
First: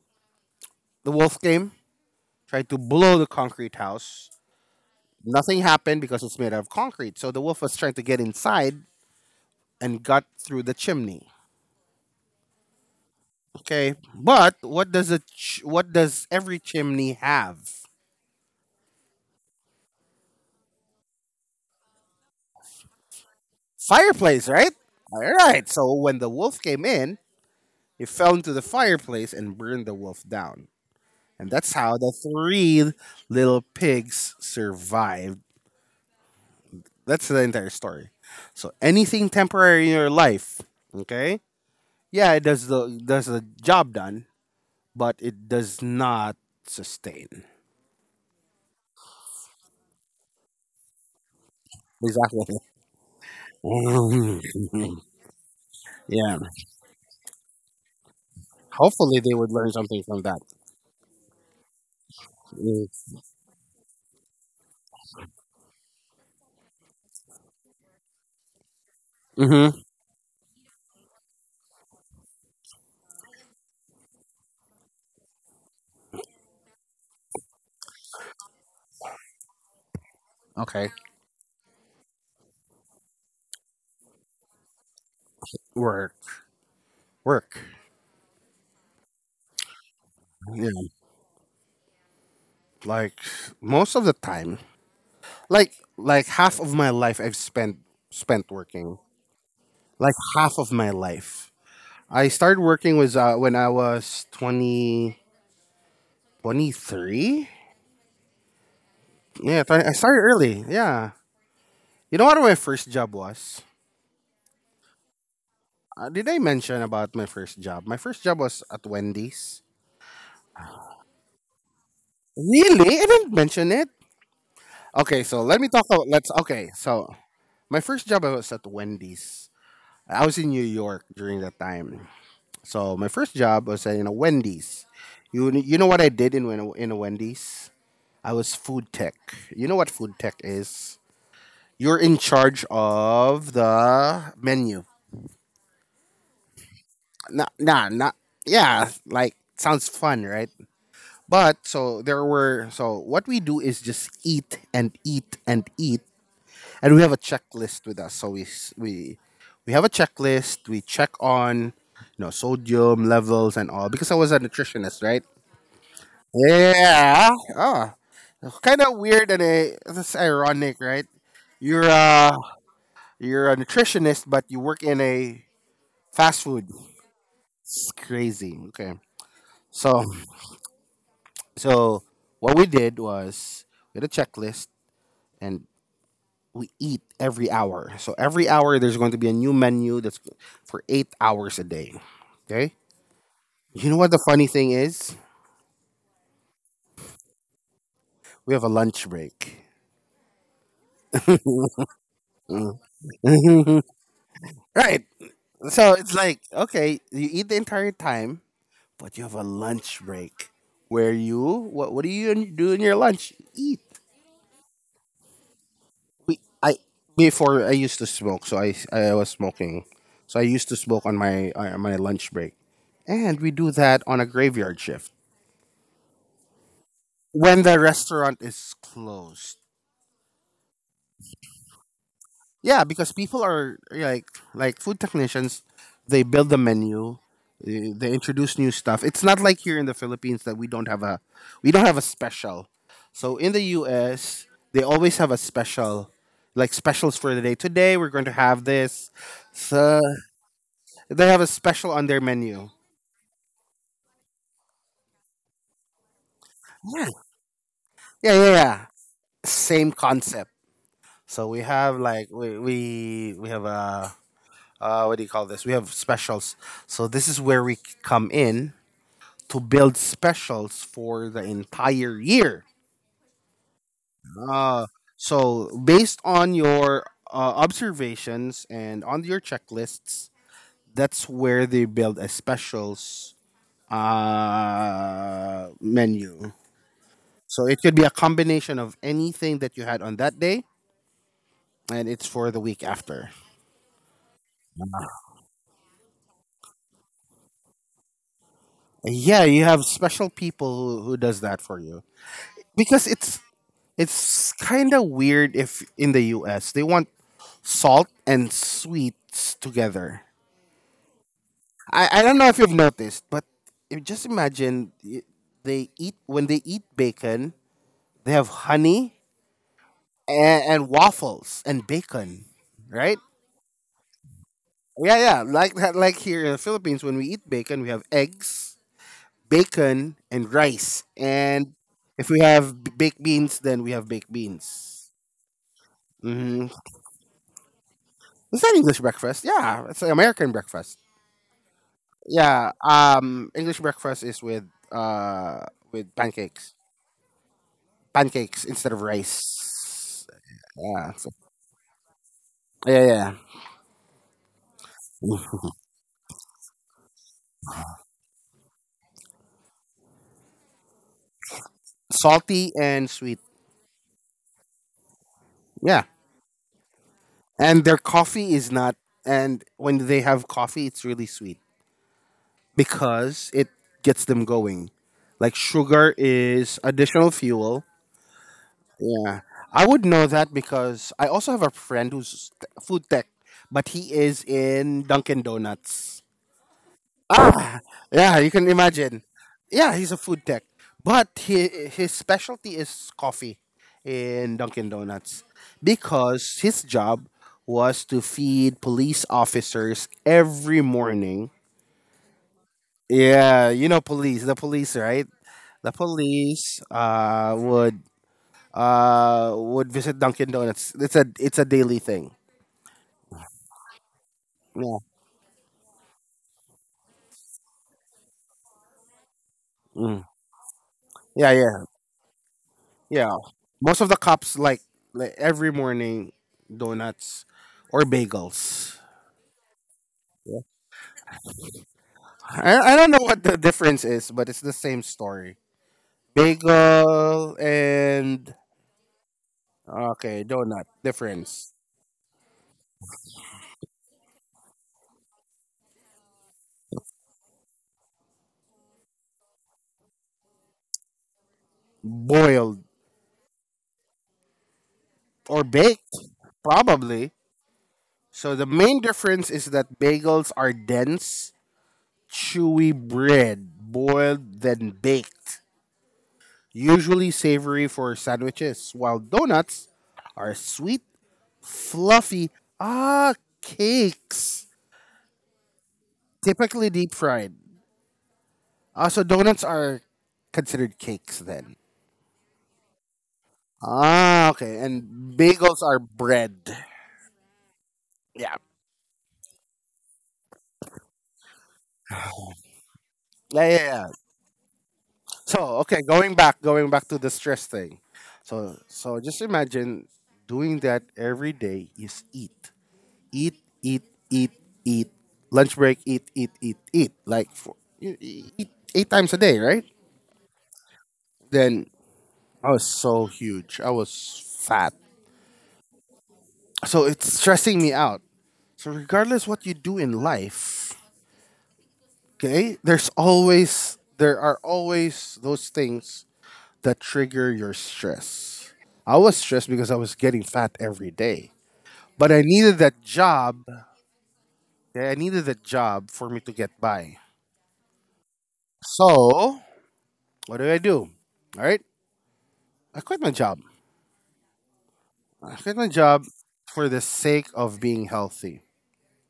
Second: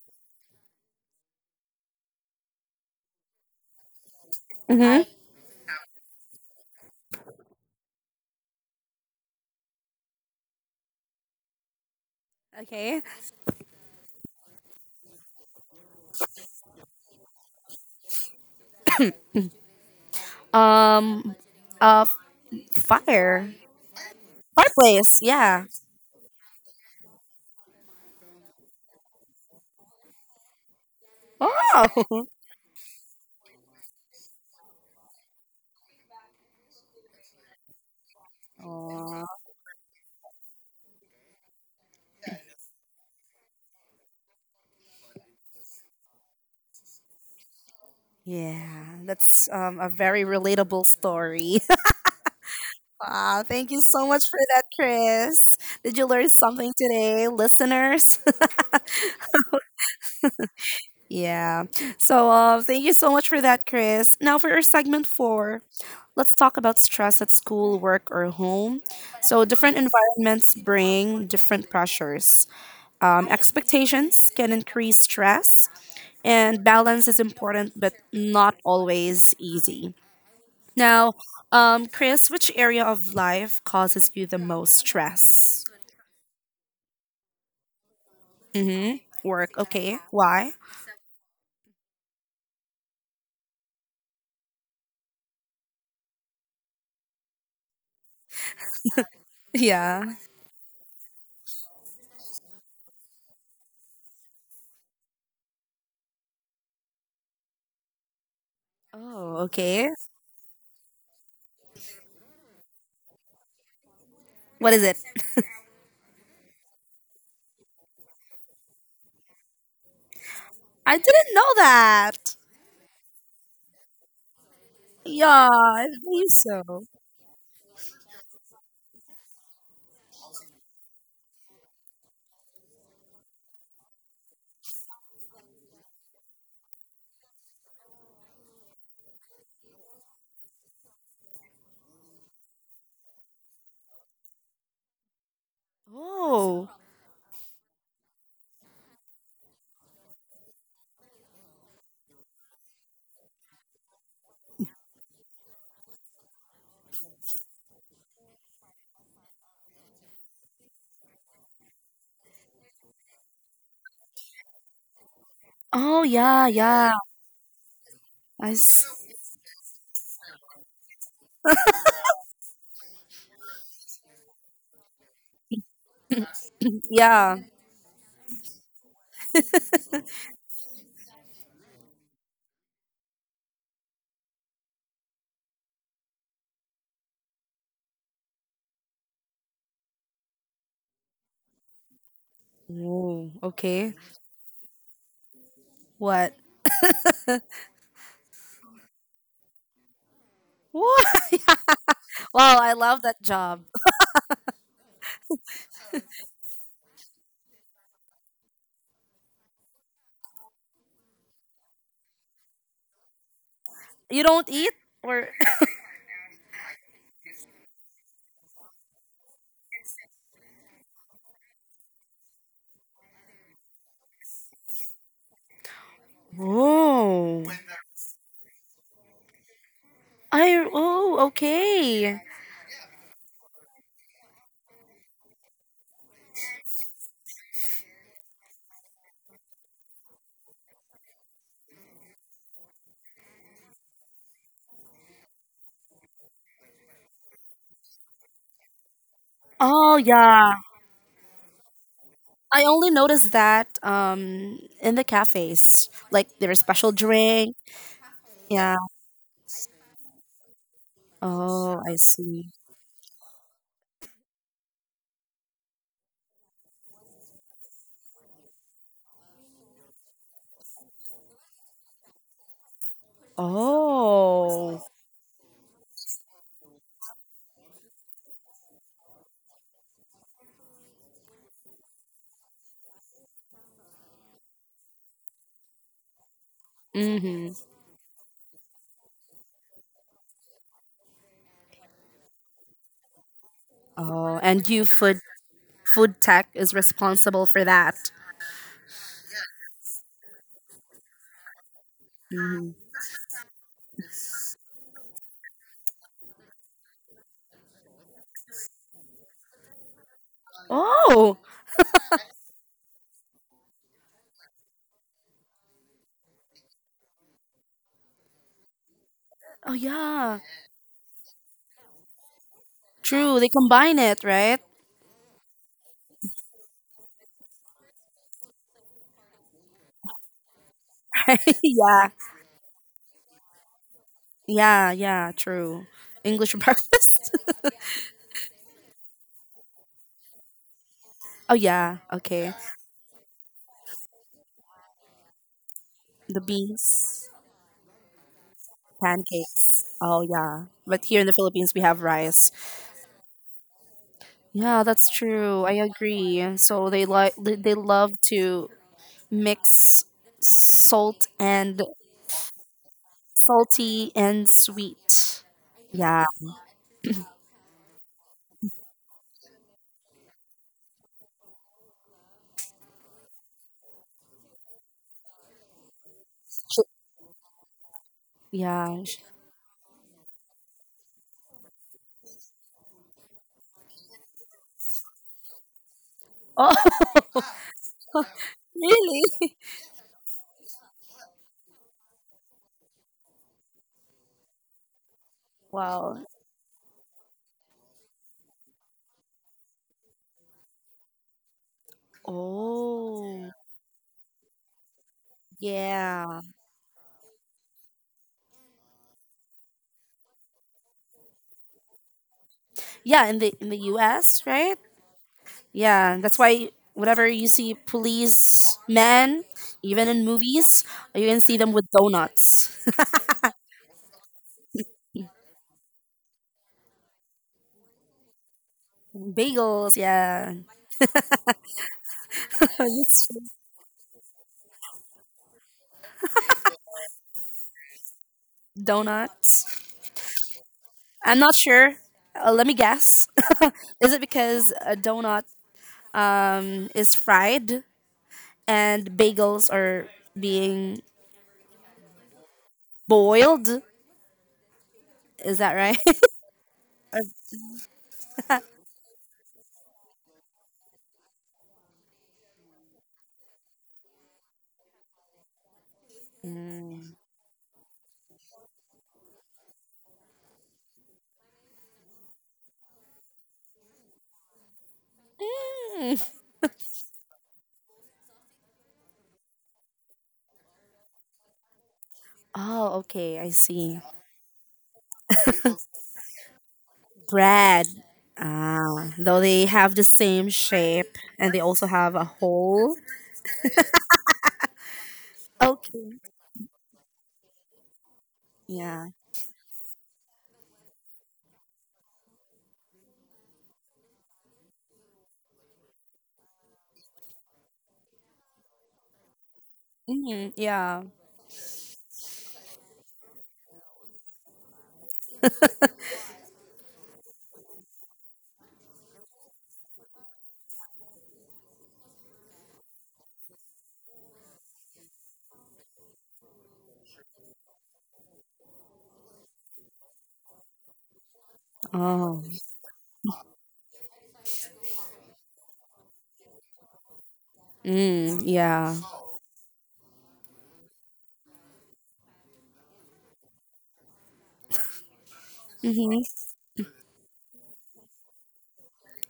the wolf came, tried to blow the concrete house,
Mm-hmm.
nothing happened because it's made out of concrete. So the wolf was trying to get inside and got through the chimney.
Okay.
Okay, but what does every chimney have?
Um. Uh. Fire.
Fireplace, right?
Fireplace.
All
Yeah.
right. So when the wolf came in, it fell into the fireplace and burned the wolf down. And that's how the
Oh.
three little pigs survived. That's the entire story. So anything
Aw.
temporary in your life, okay? Yeah, it does the job done, but it does not sustain.
Yeah. That's a very relatable story.
Exactly.
Ah, thank you so much for that, Chris. Did you learn
Yeah.
something today, listeners?
Hopefully, they would learn something from that.
Yeah. So thank you so much for that, Chris. Now for our segment four. Let's talk about stress at school, work, or home. So, different
Mm-hmm.
environments bring different pressures. Expectations can increase stress, and balance is important, but not always easy.
Okay.
Now, Chris, which area of life causes you the most stress?
Work, work.
Mm-hmm. Work. Okay. Why?
Yeah. Like most of the time, like half of my life I've spent working.
Yeah.
Like half of my life. I started working was when I was 20 23.
Oh,
Yeah, 20,
okay.
I started early. Yeah. You know what my first job was?
What is it?
Did I mention about my first job? My first job was at Wendy's.
I didn't know that.
Really? I didn't mention it. Okay, so
Yeah,
let me talk
I
about
believe
let's
so.
okay, so my first job was at Wendy's. I was in New York during that time. So my first job was in a Wendy's. You know what I did in in a Wendy's? I was food tech. You know what food tech is? You're in charge of the menu.
Oh.
Nah, nah, nah. Yeah, like sounds fun, right? But so there were so what we do is just eat and eat and eat, and we have a checklist with us. So we have a checklist. We check on you know sodium levels and all because I was a nutritionist, right?
Oh yeah, yeah.
Yeah. Oh,
I
kind
s-
of weird and a that's ironic, right? You're a you're a nutritionist, but you work in a fast food.
yeah.
It's crazy. Okay. So so what we did was we had a checklist, and we eat every hour. So every hour there's going to be a new menu that's for 8 hours a day. Okay.
Oh,
You
okay.
know what the funny thing is?
What?
We have a lunch break.
What? Wow, I love that job.
Mm. Right. So it's like okay, you eat the entire time, but you have a lunch break where you what do you do in your lunch? Eat.
You don't eat or
I before I used to smoke, so I was smoking, so I used to smoke on my lunch break, and we do that on a graveyard shift.
Oh.
When the restaurant is closed.
I oh, okay.
Yeah, because people are like food technicians, they build the menu, eh, they introduce new stuff. It's not like here in the Philippines that we don't have a special. So in the US, they always have a special like specials for the day. Today we're going to have this.
Oh
So
yeah.
they have a special on their
I
menu.
only noticed that in the cafes. Like there's special
Yeah.
drink.
Yeah, yeah,
Yeah.
yeah. Same concept. So we
Oh, I
have like
see.
we have a what do you call this? We have specials. So this is where come in to build specials for the entire year.
Oh.
Uh, so based on your observations and on your checklists, that's where they build a specials menu.
Mm-hmm.
So it could be a combination of anything that you had on that day, and it's for the week after.
Oh, and you food food tech is responsible for that.
Yeah, you have special people who does that for you
Hmm.
because it's kind of weird if in the US they want salt and sweets together.
Oh.
I don't know if you've noticed, but just imagine they eat when they eat bacon, they have honey
Oh yeah.
and waffles and bacon, right?
True. They combine it, right?
Yeah, yeah, like that. Like here in the Philippines, when we eat bacon, we have eggs, bacon, and rice. And
Yeah.
if we have baked beans, then we have baked
Yeah,
beans.
yeah, true. English
Hmm.
breakfast.
Is that English breakfast? Yeah, it's an American breakfast.
Oh yeah, okay.
Yeah, English breakfast is uh with
The
pancakes,
beans,
pancakes instead of
pancakes. Oh
rice.
yeah. But
Yeah,
here in the Philippines we have rice.
yeah,
Yeah, that's true.
yeah.
I agree. So they like they love to mix salt and
Salty and sweet.
salty and sweet.
Yeah,
Yeah.
and their coffee is not. And when they have coffee, it's really sweet because it gets them going. Like sugar is additional fuel.
Yeah.
Yeah, I would know that because I also have a friend food tech, but he is in Dunkin' Donuts.
Oh,
Ah, yeah, you can imagine.
really?
Yeah, he's a food tech, but his specialty is coffee in Dunkin' Donuts
Wow.
because his job was to feed police officers every morning.
Oh.
Yeah, you know the police, right? The
Yeah.
police would visit Dunkin' Donuts. It's a daily thing.
Yeah, in the US, right?
Yeah,
Yeah, that's why whenever you see policemen, even in
mm.
movies, you can
Yeah,
see them
yeah.
with donuts,
Yeah, most of the cops like every morning donuts or bagels.
bagels. Yeah,
Yeah. I don't know
that's
what the difference is, but it's the same story. Bagel and
donuts.
okay, donut
I'm not
difference.
sure. Let me guess. Is it because a donut is fried and bagels are being
Boiled
boiled? Is
or
that right?
baked
Or-
probably. So the main difference is that bagels are dense, chewy bread, boiled then baked,
Mm.
usually savory for sandwiches, while donuts are sweet, fluffy ah cakes,
Mm.
typically deep fried. Ah, so donuts are considered cakes then.
Oh, okay, I see.
Ah, okay, and bagels are bread.
Bread.
Yeah.
Ah, though they have the same shape and they also have a hole.
Yeah, yeah, yeah. So, okay,
Okay.
going back to the stress thing. So,
Yeah.
so just imagine doing that every day is eat, eat, eat, eat, eat. Lunch break, eat, eat, eat, eat. Like you eat eight times a day, right?
hmm Yeah.
Then I was so huge. I was fat, so it's stressing me out. So regardless what you do in life, okay, there are always those things that trigger your stress. I was stressed because I was getting fat every day. But I
Oh.
needed that job. Okay, I needed that job for me to get by.
Mm, yeah.
So what did I do? All right, I quit my job. I quit my
Mm-hmm.
job for the sake of being healthy,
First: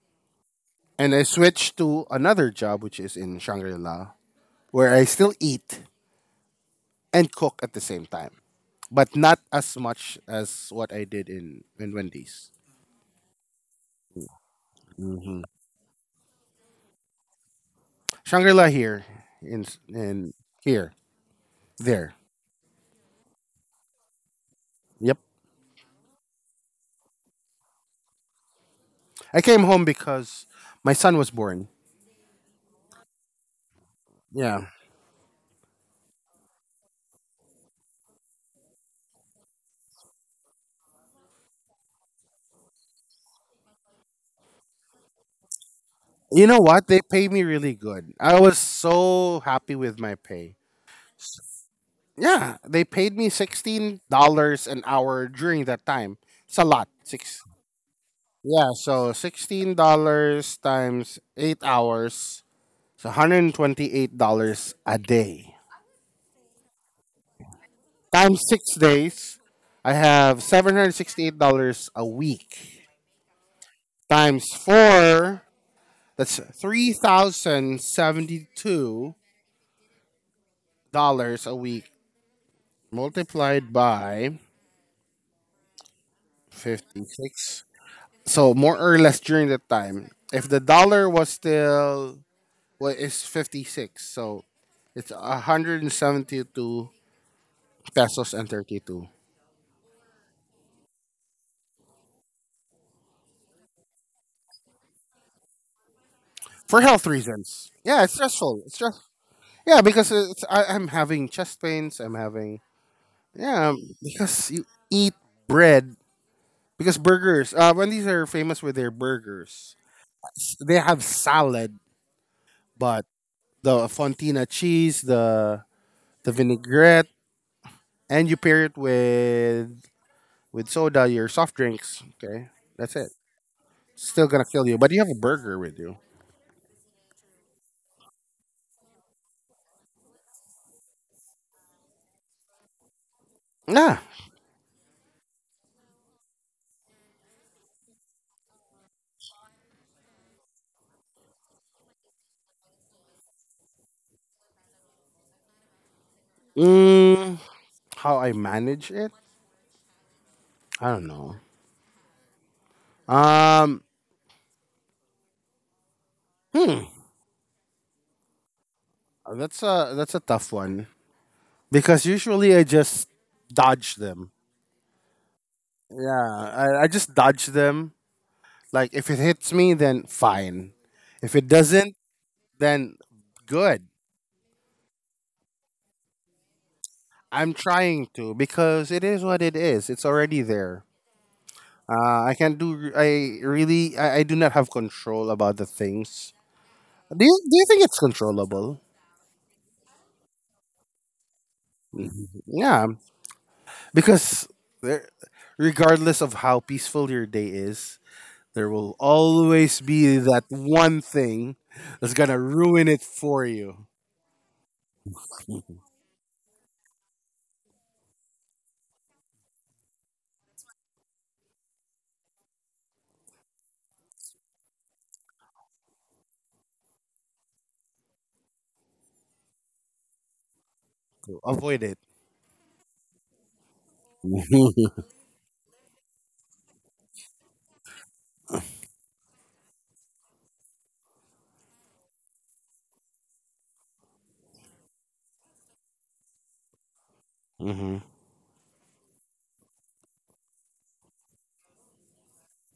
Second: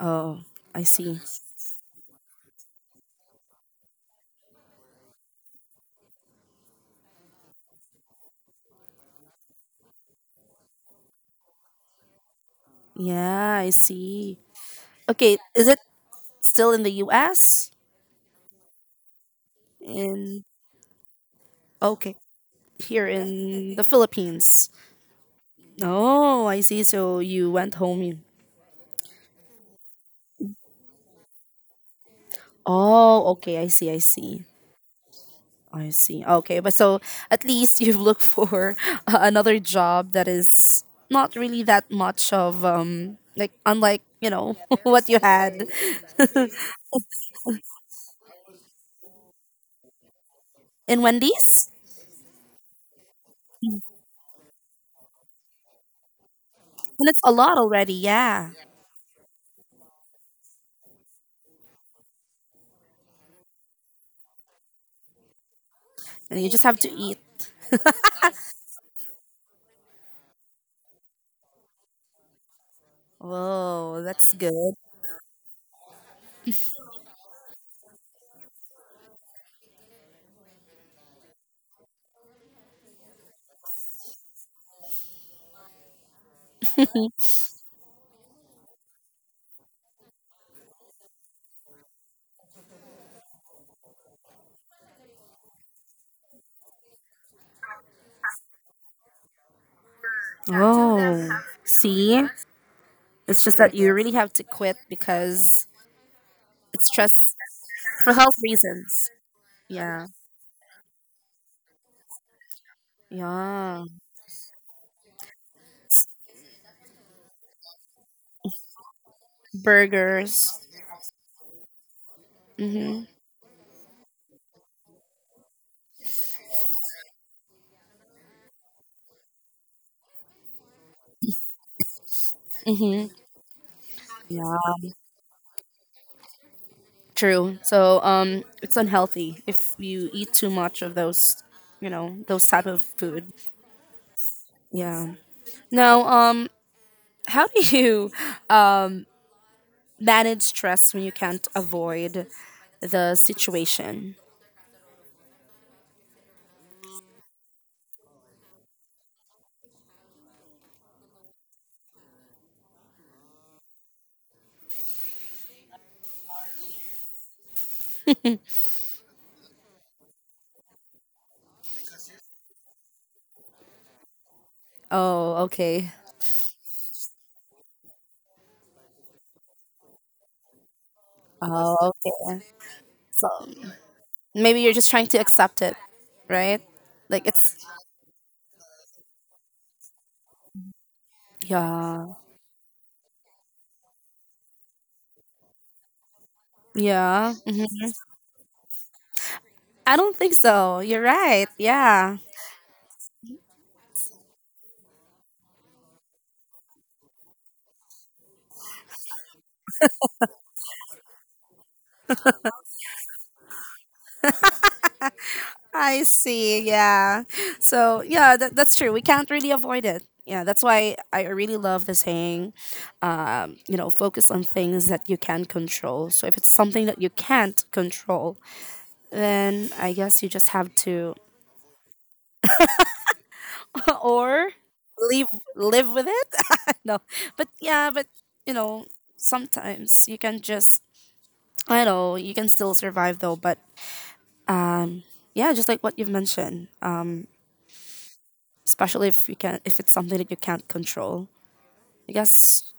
Oh, I
and
see.
I switched to another job, which is in Shangri La, where I still eat and cook at the same time, but not as much as what I did in Wendy's.
Yeah, I see. Okay,
Hmm.
is it still in the U.S.?
Shangri La here in
In
here there.
Okay, here in the Philippines.
Yep,
Oh, I see. So you went home.
I came home because my son was born.
Oh, okay. I see. I see.
Yeah,
I see. Okay, but so at least you've looked for another job that is not really that much of like unlike what you had
you know what? They paid me really good. I was so happy with my pay.
in Wendy's,
Yeah, they paid me $16 an hour during that time. It's a lot.
and it's a
Six.
lot already. Yeah,
Yeah, so $16 times 8 hours, it's $128 a day.
and you just have to eat.
Times 6 days, I have $768 a week.
Whoa, that's
Times
good.
four, that's $3,072 a week, multiplied by 56. So more or less during that time, if the dollar was still, well, it's 56. So it's 172 pesos and 32.
Oh, see, it's just that you really have to quit because
For
it's
health
stress
reasons. Yeah,
for
it's
health
stressful. It's stressful.
reasons.
Yeah,
Yeah,
because I'm having chest pains. I'm having, yeah,
yeah,
because you eat bread, because burgers. Wendy's are famous with their burgers.
burgers.
They have salad,
Mhm,
but the fontina cheese, the vinaigrette, and you pair it with soda, your soft drinks. Okay, that's
mhm.
it. Still gonna
Yeah.
kill you, but you have a burger with you.
True. So it's unhealthy if you eat too much of those, those type of food.
Yeah.
Yeah. Now, how do you um manage stress when you can't avoid the situation?
Mm, how I manage it? I don't know. Um, hmm, that's a tough one, because usually I just dodge them.
Oh, okay.
Yeah, I just dodge them. Like if it hits me, then fine. If it
Oh,
doesn't,
okay.
then
So
good.
maybe you're just trying to accept it, right? Like it's,
I'm trying to, because it is what it is. It's already there.
yeah,
I can't do. I really. I do not have control about the things. Do
yeah.
you, do you
hmm
think it's controllable?
I don't think so. You're right. Yeah.
Mhm. Yeah, because there, regardless of how peaceful your day is, there will always be that one thing that's gonna ruin it for you.
I see. Yeah. So yeah, that's true. We can't really avoid it. Yeah, that's why I really love the saying, you know, focus on things that you can control. So if it's something that you can't control, then I guess you just have to
So avoid it.
or live live with it. no, but yeah, but you know, sometimes you can just I know you can still survive though. But yeah, just like what you've mentioned,
hmm
especially if you can if it's something that you can't control. I guess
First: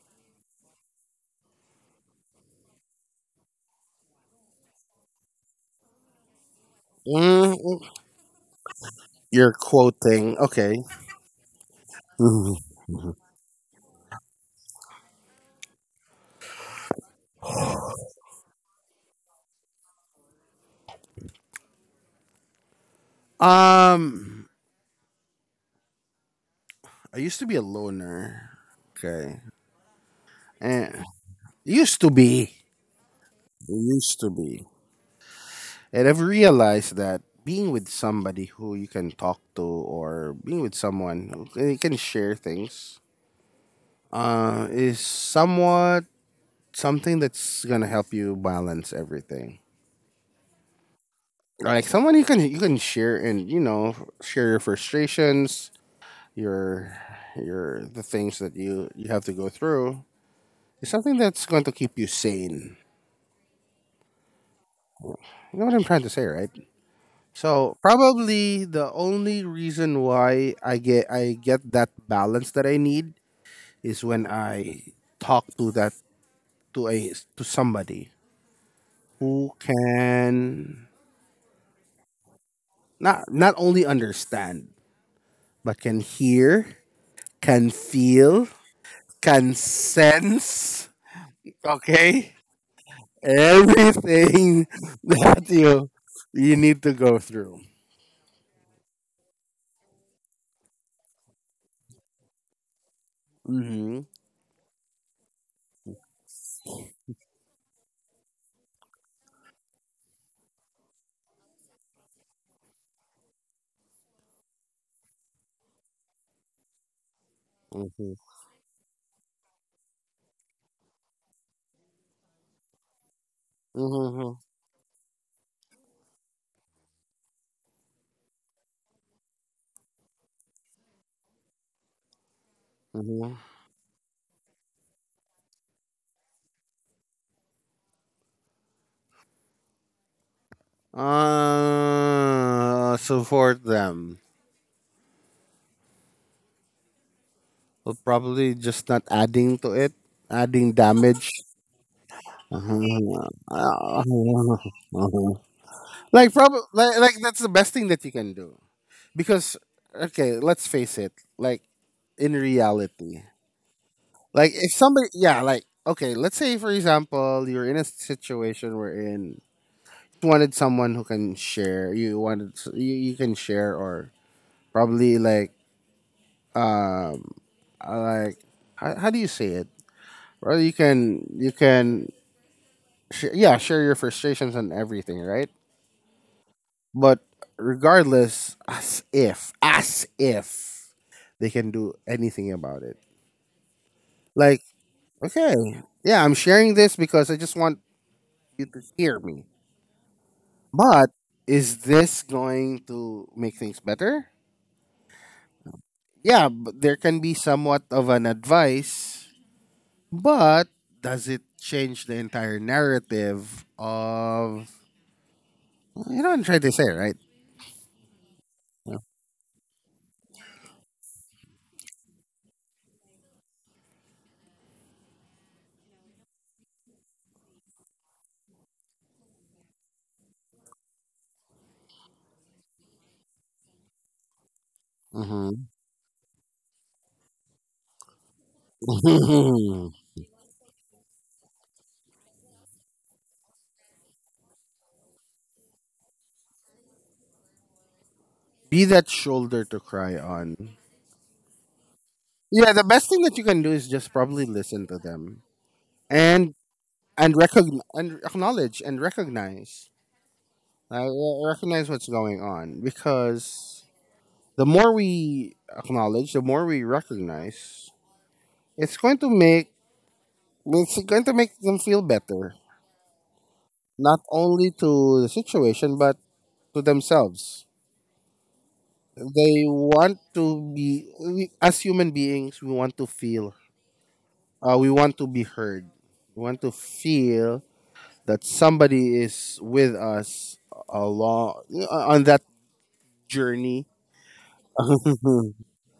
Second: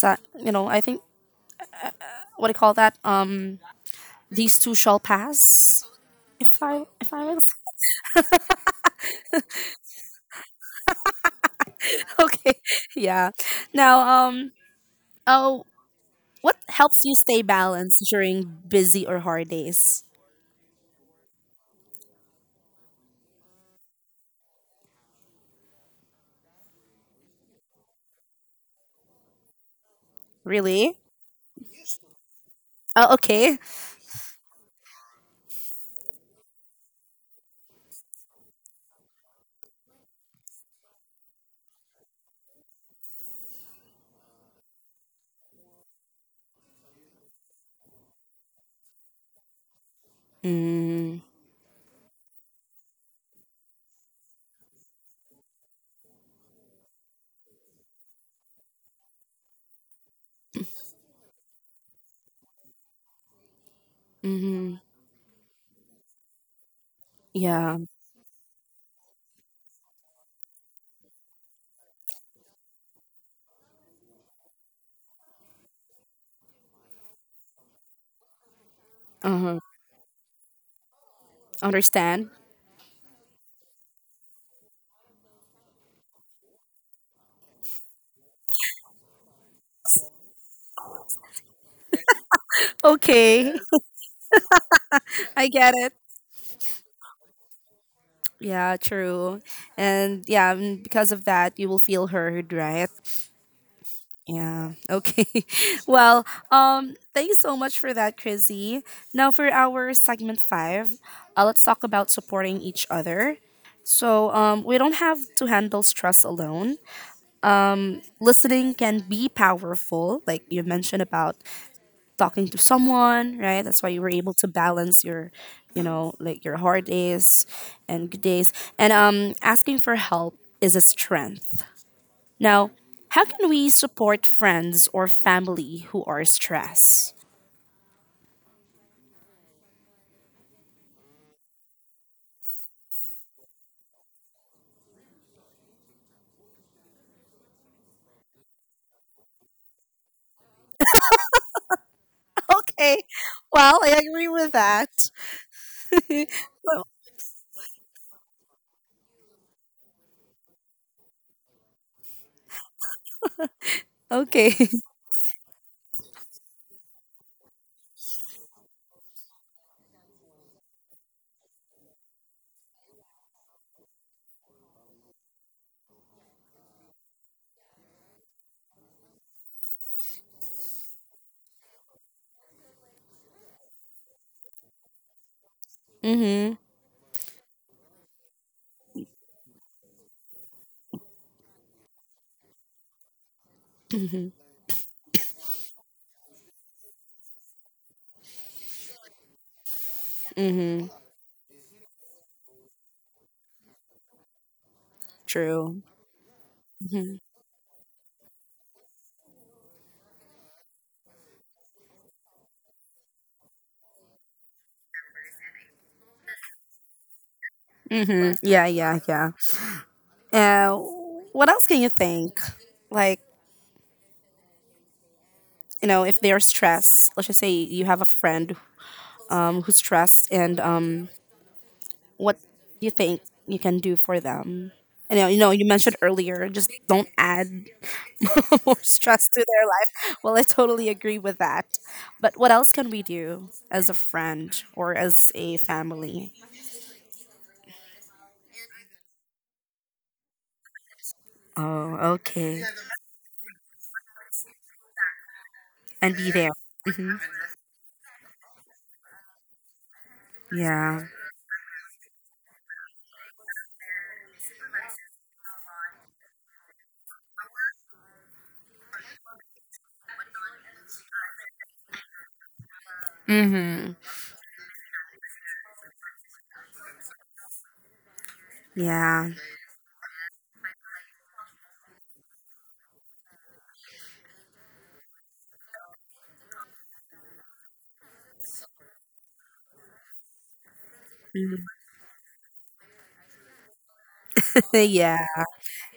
that you know. I think what do you call that? These two shall pass. If I was
mm You're quoting. Okay.
okay,
Mhm.
yeah. Now, um, oh, what helps you stay balanced during busy or hard days?
Um, I used to be a loner. Okay.
Really?
And used to be.
Oh, okay.
Used to be. And I've realized that being with somebody who you can talk to, or being with someone who you can share things, is somewhat something that's gonna help you balance everything.
Mm,
Like someone you can share, and you know, share your frustrations, your the things that you have to go through. It's something that's going to keep you sane.
mm-hmm.
You know what I'm trying to say, right?
Yeah.
So probably the only reason why I get that balance that I need is when I talk to that to a to somebody who
Uh-huh.
can
Understand.
not only understand, but can hear, can feel, can sense, okay?
Okay,
Everything that
I get
you
it.
need to go through.
Yeah, true. And yeah, mm, because of that, you will feel heard, right?
Mm-hmm.
Yeah. Okay. Well, thanks so much for that, Chrissy. Now for our segment five, let's talk about supporting each other. So, we don't have to handle stress alone.
Mm-hmm.
Listening can be powerful, like you mentioned about talking to someone, right? That's why you were able
Mm-hmm.
to balance your, you know, like your hard days and good days. And asking for help is a strength now, how
Mm-hmm.
can we support friends or family who are stressed?
Support them. Well, probably just not adding to it, adding damage.
Okay.
Uh-huh.
Well, I agree with
Uh
that.
huh. Like, probably,
Well,
that's the best thing that you can do, because, okay, let's face it, like in reality, like
okay.
if somebody, yeah, like okay, let's say for example, you're in a situation where in wanted someone who can share, you wanted you, can share, or probably um uh, like how, do you say it, or you can yeah, share your frustrations and everything, right?
Mm-hmm.
But regardless, as if they can do anything about it,
Mm-hmm.
like okay. Yeah, I'm sharing this because I just want you to hear me.
Mm-hmm.
But is this going to make things better?
True.
Yeah, but there
Mm-hmm.
can be somewhat of an advice, but does it change the entire narrative of, well, you know what I'm trying to say, right?
Mm-hmm. Yeah,
Yeah.
yeah, yeah. Uh, what else can you think? Like, you know, if they are stressed, let's just say you have a friend who's stressed, and what you think you can do for them. You
hmm
mentioned earlier, just don't add more stress to their life. Well, I totally agree with that. But what else can we do as a friend or as a family?
be that shoulder to cry on.
Oh, okay.
Yeah, the best thing that you can do is just probably listen to them
And be there.
and
Hmm
recognize and acknowledge and recognize
Yeah.
I recognize what's going on, because the more we acknowledge, the more we recognize, it's going to make it's going to make them feel better,
Mm-hmm.
not only to the situation but to themselves.
Yeah.
They want to be, we, as human beings, we want to feel. We want to be heard. We want to feel that somebody is with us along on that journey.
yeah.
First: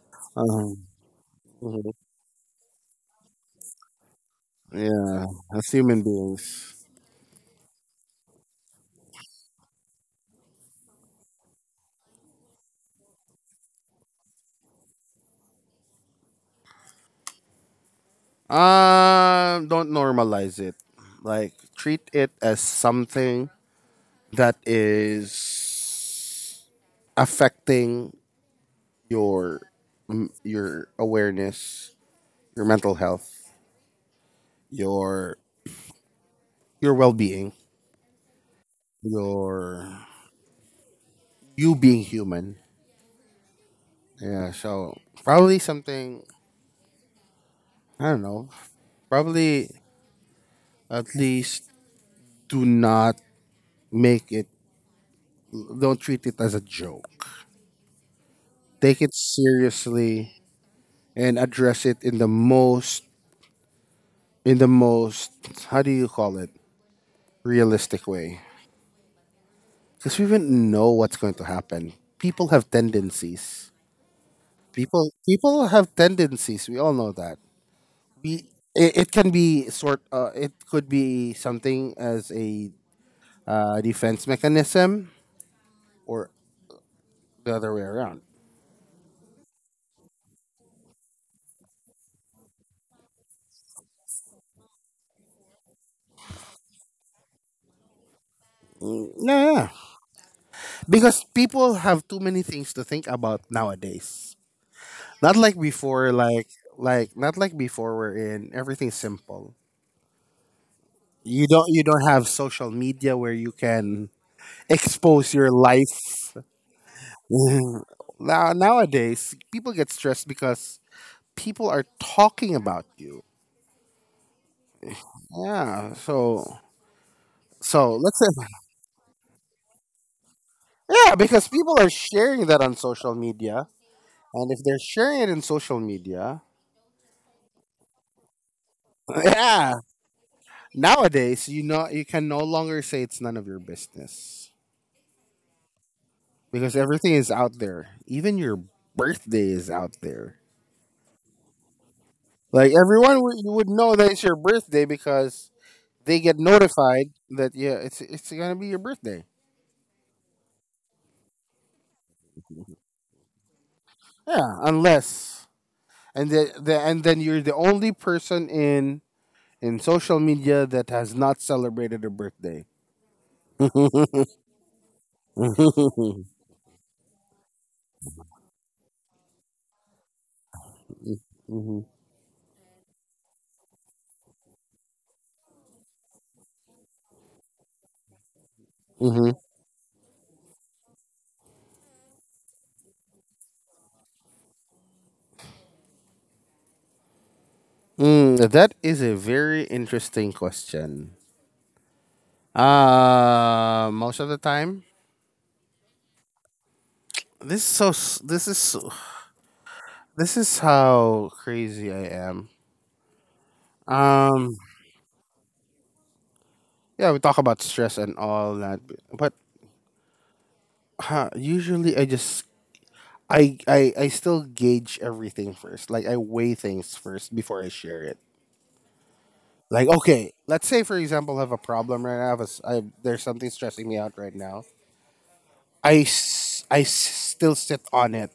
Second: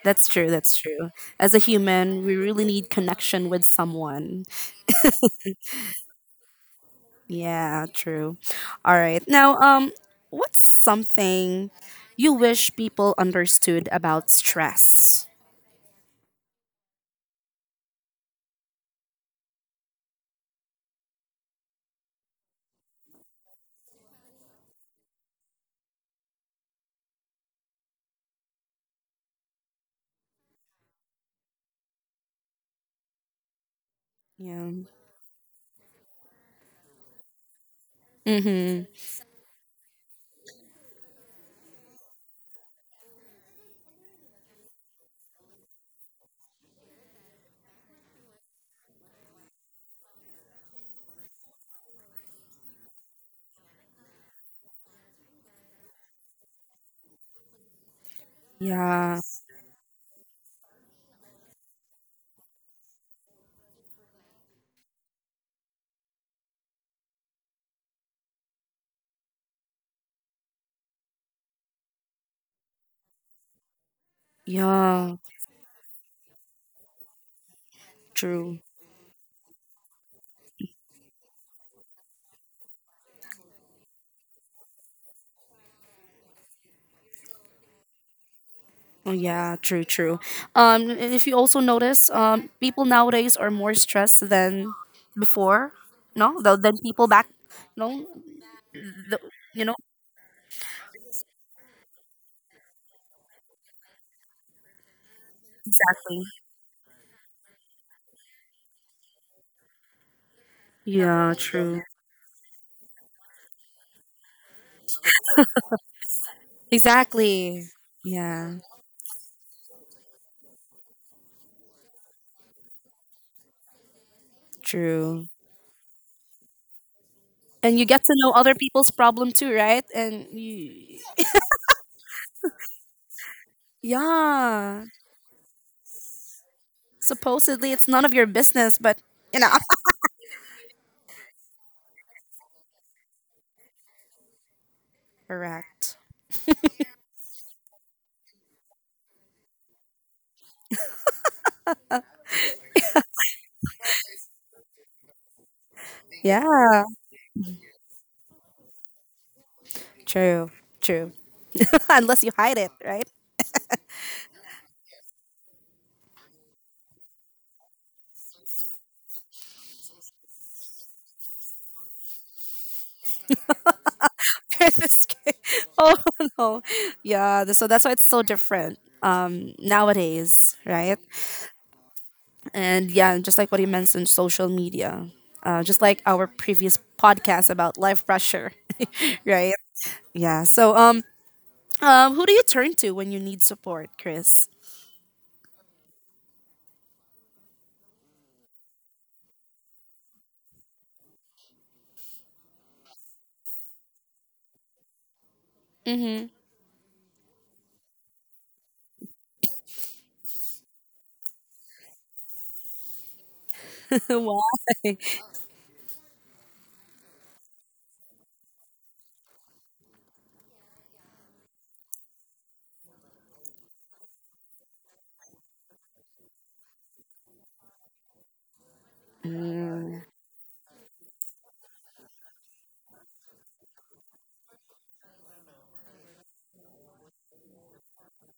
That's true. That's true. As a
Uh-huh.
human, we really need connection with someone.
Yeah, as human beings.
Yeah, true. All right. Now, what's something you wish people understood about stress?
Don't normalize it. Like treat it as something that is affecting your your awareness, your mental health,
Yeah.
your well-being,
Mm-hmm.
your you being human. Yeah, so probably something, I don't know. Probably at least do not make it, don't treat it as a joke. Take it
Yeah.
seriously and address it in the most in the most how do you call it, realistic way, because we wouldn't know what's going to happen. People have tendencies,
Yeah,
people have tendencies, we all know that. We,
true.
it can be sort, it could be something as a, defense mechanism, or the other way around.
Oh yeah, true, true. And if you also notice, people nowadays are more stressed than before. No, than people back. No,
Mm,
the,
yeah
you
yeah.
know
Because people have too many things to think about nowadays. Not like before,
exactly.
like not like before. We're in, everything's simple.
Yeah,
You don't,
true.
you don't have social media where you can expose your life.
Exactly.
Mm.
Yeah,
Nowadays people get stressed because people are talking about you.
true.
Yeah. So
And you get to
let's say,
know other people's problem too, right? And you,
yeah, because people are sharing that on social media, and if they're
yeah,
sharing it in social media,
supposedly it's none of your business, but you know.
yeah, nowadays, you know, you can no longer say it's none of your business,
correct.
because everything is out there. Even your birthday is out there. Like everyone would, you would know that it's your birthday because they get
Yeah.
notified that, yeah, it's gonna be your birthday.
True. True. unless you hide it, right?
Yeah, unless, and the and then you're the only person in social media that has not celebrated a birthday.
This ki- oh
hmm
no, yeah. So that's why it's so different nowadays, right?
hmm
And yeah, just like what you mentioned, social media, just like our previous podcast about life pressure, right? Yeah. So who do you turn to when you need support, Chris?
Mm, that is a very interesting question. Most of the time,
Mm-hmm.
this is so, this is how crazy I am.
wow.
Um, yeah, we talk about stress and all that, but usually I just I still gauge everything first. Like I weigh things first before I share it. Like
Mm-hmm.
okay, let's say for example, I have a problem right now. I have a s I there's something stressing me out right now. I s- I s- still sit on it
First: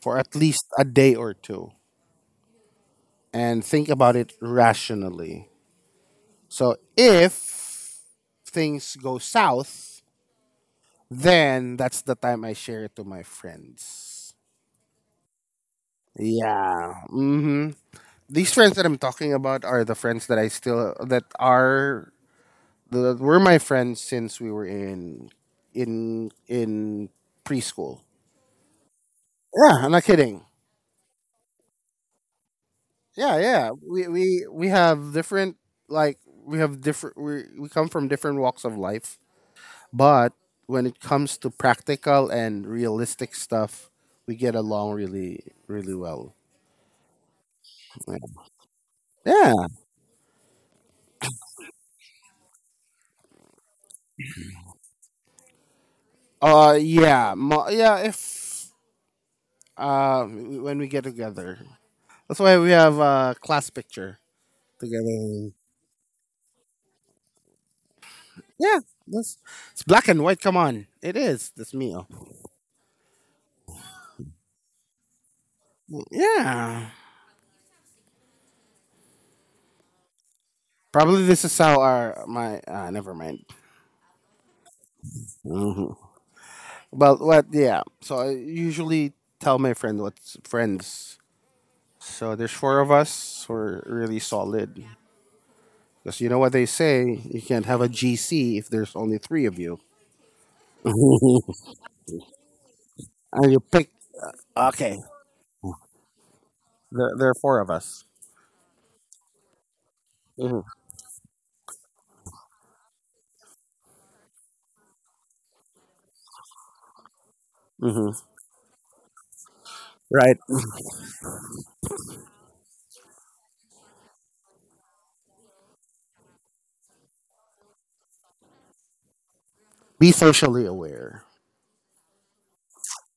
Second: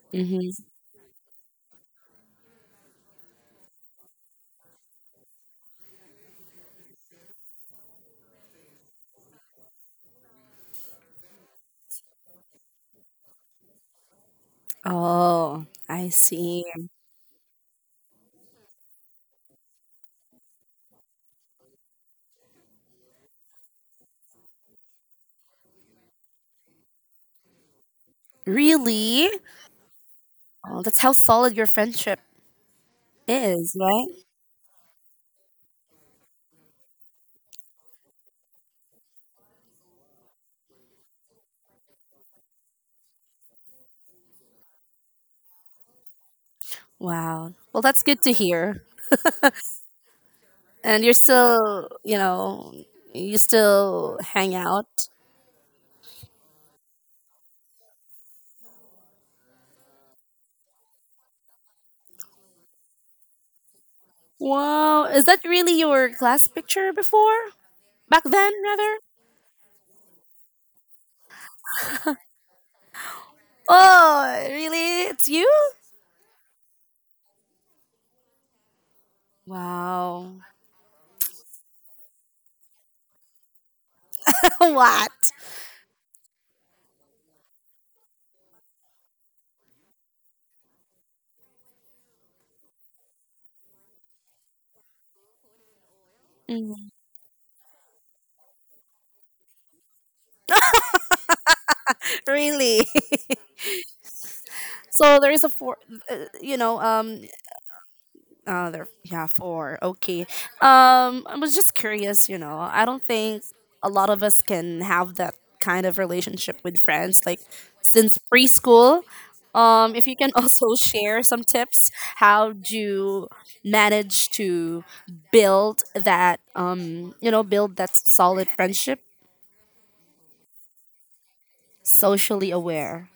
for at least a day or two and think about it rationally. So if things go south, then that's the time I share it to my friends.
Oh, I see.
Yeah. Mm-hmm. These friends that I'm talking about are the friends that I still that are that were my friends since we were in in preschool.
Really?
Yeah, I'm not kidding.
Oh, that's how solid your friendship
Yeah, yeah.
is,
We
right?
we we have different, like we come from different walks of life, but when it comes to practical and realistic stuff, we get along really really well.
Wow. Well, that's good to hear.
Yeah.
And you're still, you know, you still hang out.
Yeah. If when we get together, that's why we have a class picture
Wow. Is that
together.
really your class picture before? Back then,
Yeah,
rather?
that's, it's black and white. Come on, it is this meal.
Oh, really? It's you?
Yeah,
Wow.
probably this is how our my, never mind.
what?
hmm But what? Yeah. So I usually tell my friends. So there's four of us. We're really solid. Because you know what they
Mhm.
say, you can't have a GC if there's only three of you. and
Really?
you pick. Okay.
so there is a four, you know,
There, there are four of us.
uh, there, yeah, four. Okay.
hmm
I was just curious. You know, I don't think a lot of us can have that kind of relationship with friends, like since
hmm
preschool. If you can
Right.
also share some tips, how do you manage to build that? You know, build that solid friendship,
Be socially aware.
socially aware.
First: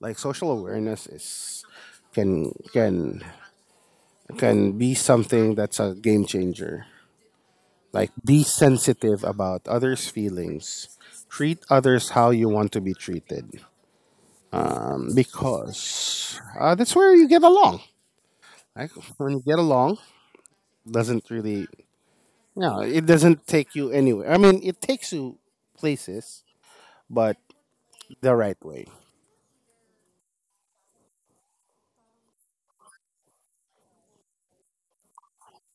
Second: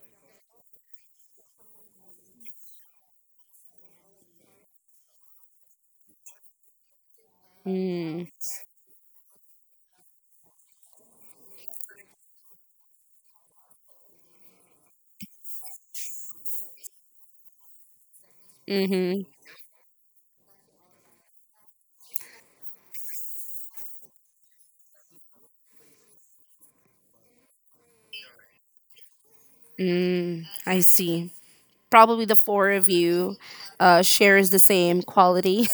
Like social awareness is can can can be something that's a game changer. Like
Mm.
be sensitive about others' feelings. Treat others how you want to be treated. Because that's where you get along. Like
Mm-hmm.
when you get along, doesn't really, no, it doesn't take you anywhere. I mean, it takes you places, but the right way.
Mm, I see. Probably the four of you shares the same quality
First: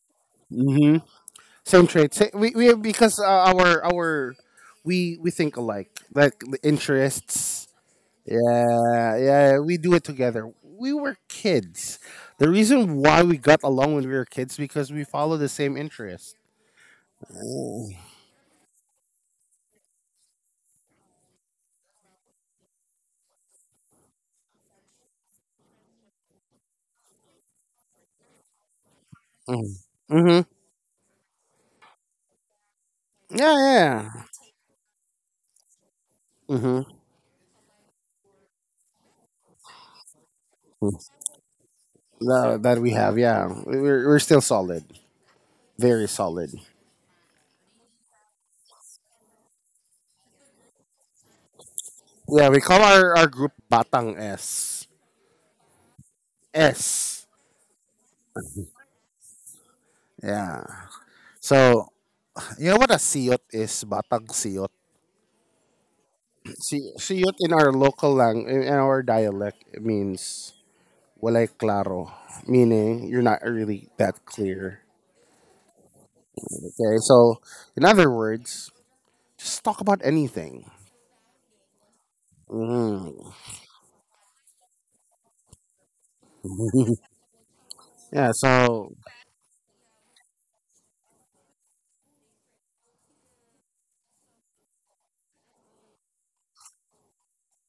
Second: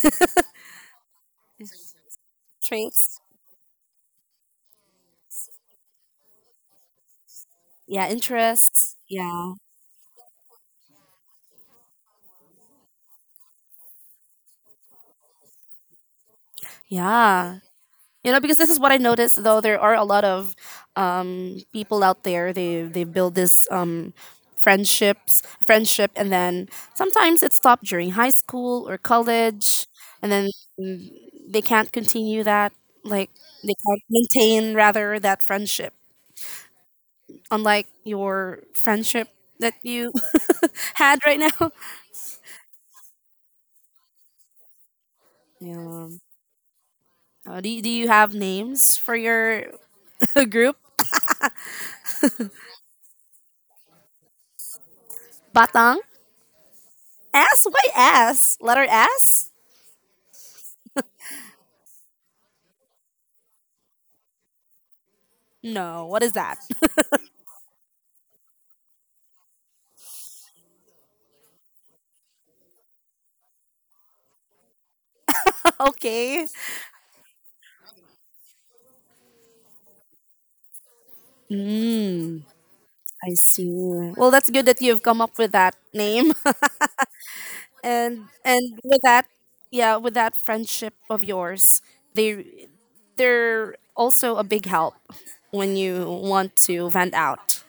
Same trade. We, because
traits.
our we think alike. Like the interests.
Yeah, interests.
Yeah,
Yeah.
yeah. We do it together. We were kids. The reason why we got along when we were kids because we follow the same interest.
Yeah.
Mm.
You know, because this is what I noticed though there are a lot of people out there they build this friendships, friendship and then sometimes it stopped during high school or college and
Mm-hmm.
then mm, they can't continue that like
Yeah,
they can't
yeah.
maintain rather that friendship
Mm-hmm.
unlike your friendship that you had right now.
That, that we have. Yeah, we're still solid. Very
Yeah.
solid.
Do you have names for your the group
Yeah, we call our group Batang S.
Batang?
S.
S? Why S? Letter S?
Yeah. So, you know what a siyot is? Batag siyot.
No, what is that?
Si Siyot in our local lang, in our dialect, it means walay claro, meaning you're not really that clear.
okay.
Okay, so in other words, just talk about anything.
Mm,
Mm.
I see. Well, that's good that you've come up with that name.
Yeah.
And
So
with that, yeah, with that friendship of yours, they they're also a big help when you want to vent out.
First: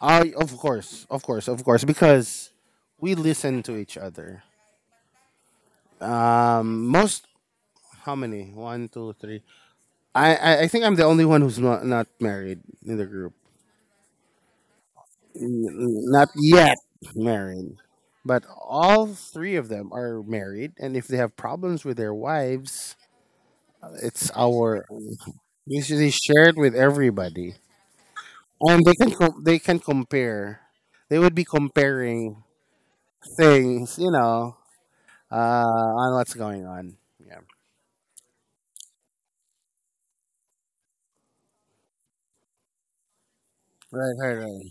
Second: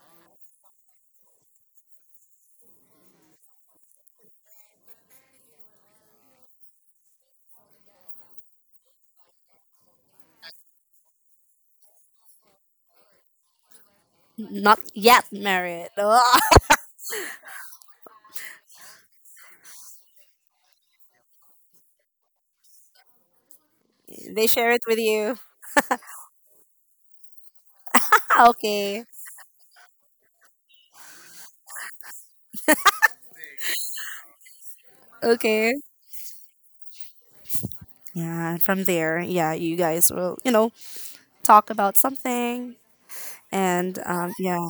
I, of course, because we listen to each other. Most, how many? One, two, three. I think I'm the only one who's not married in the group.
Not yet married.
Not yet married. But all three of them are married, and if they have problems with their wives, it's
they share it
our,
with you.
usually shared with everybody, and they
Okay.
can they can compare. They would be comparing things, you know, uh,
Okay.
on what's going on. Yeah,
Yeah, from there, yeah, you guys will, you know, talk about something. And
right, right,
yeah,
right.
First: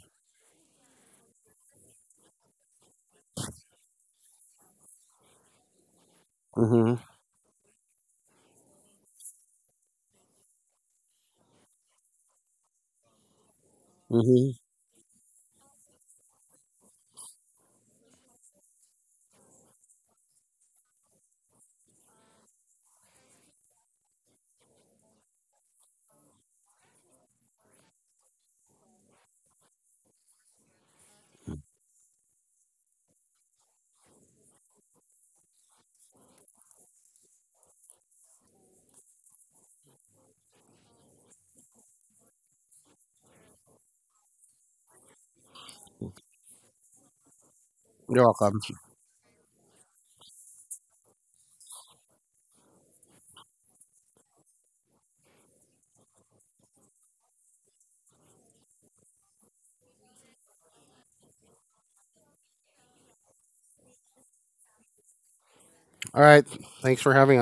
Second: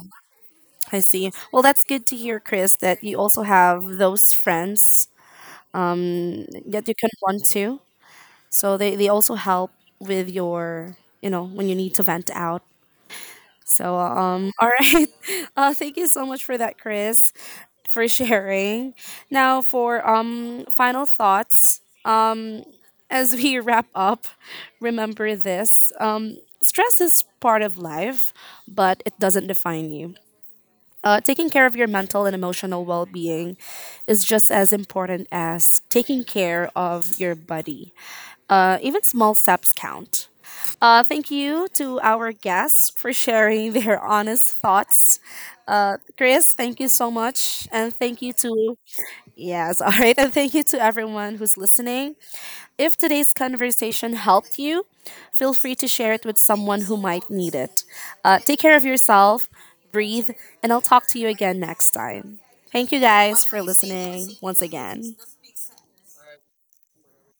I see. Well, that's good to hear, Chris, that you also have those friends that you
Mhm,
can run to. So they also help with your, you know, when you need to vent out. So,
mhm.
all right. Thank you so much for that, Chris, for sharing. Now, for final thoughts, as we wrap up, remember this stress is part of life, but it doesn't define you. Taking care of your mental and emotional well being is just as important as taking care of your body. Even small steps count. Thank you to our guests for sharing their honest thoughts. Chris, thank you so much. And
You're
thank you
welcome.
to, yes, all right. And thank you to everyone who's listening. If today's conversation helped you, feel free to share it with someone who might need it. Take care of yourself, breathe, and I'll talk to you again next time. Thank you guys for listening once again.
All right, thanks for having us.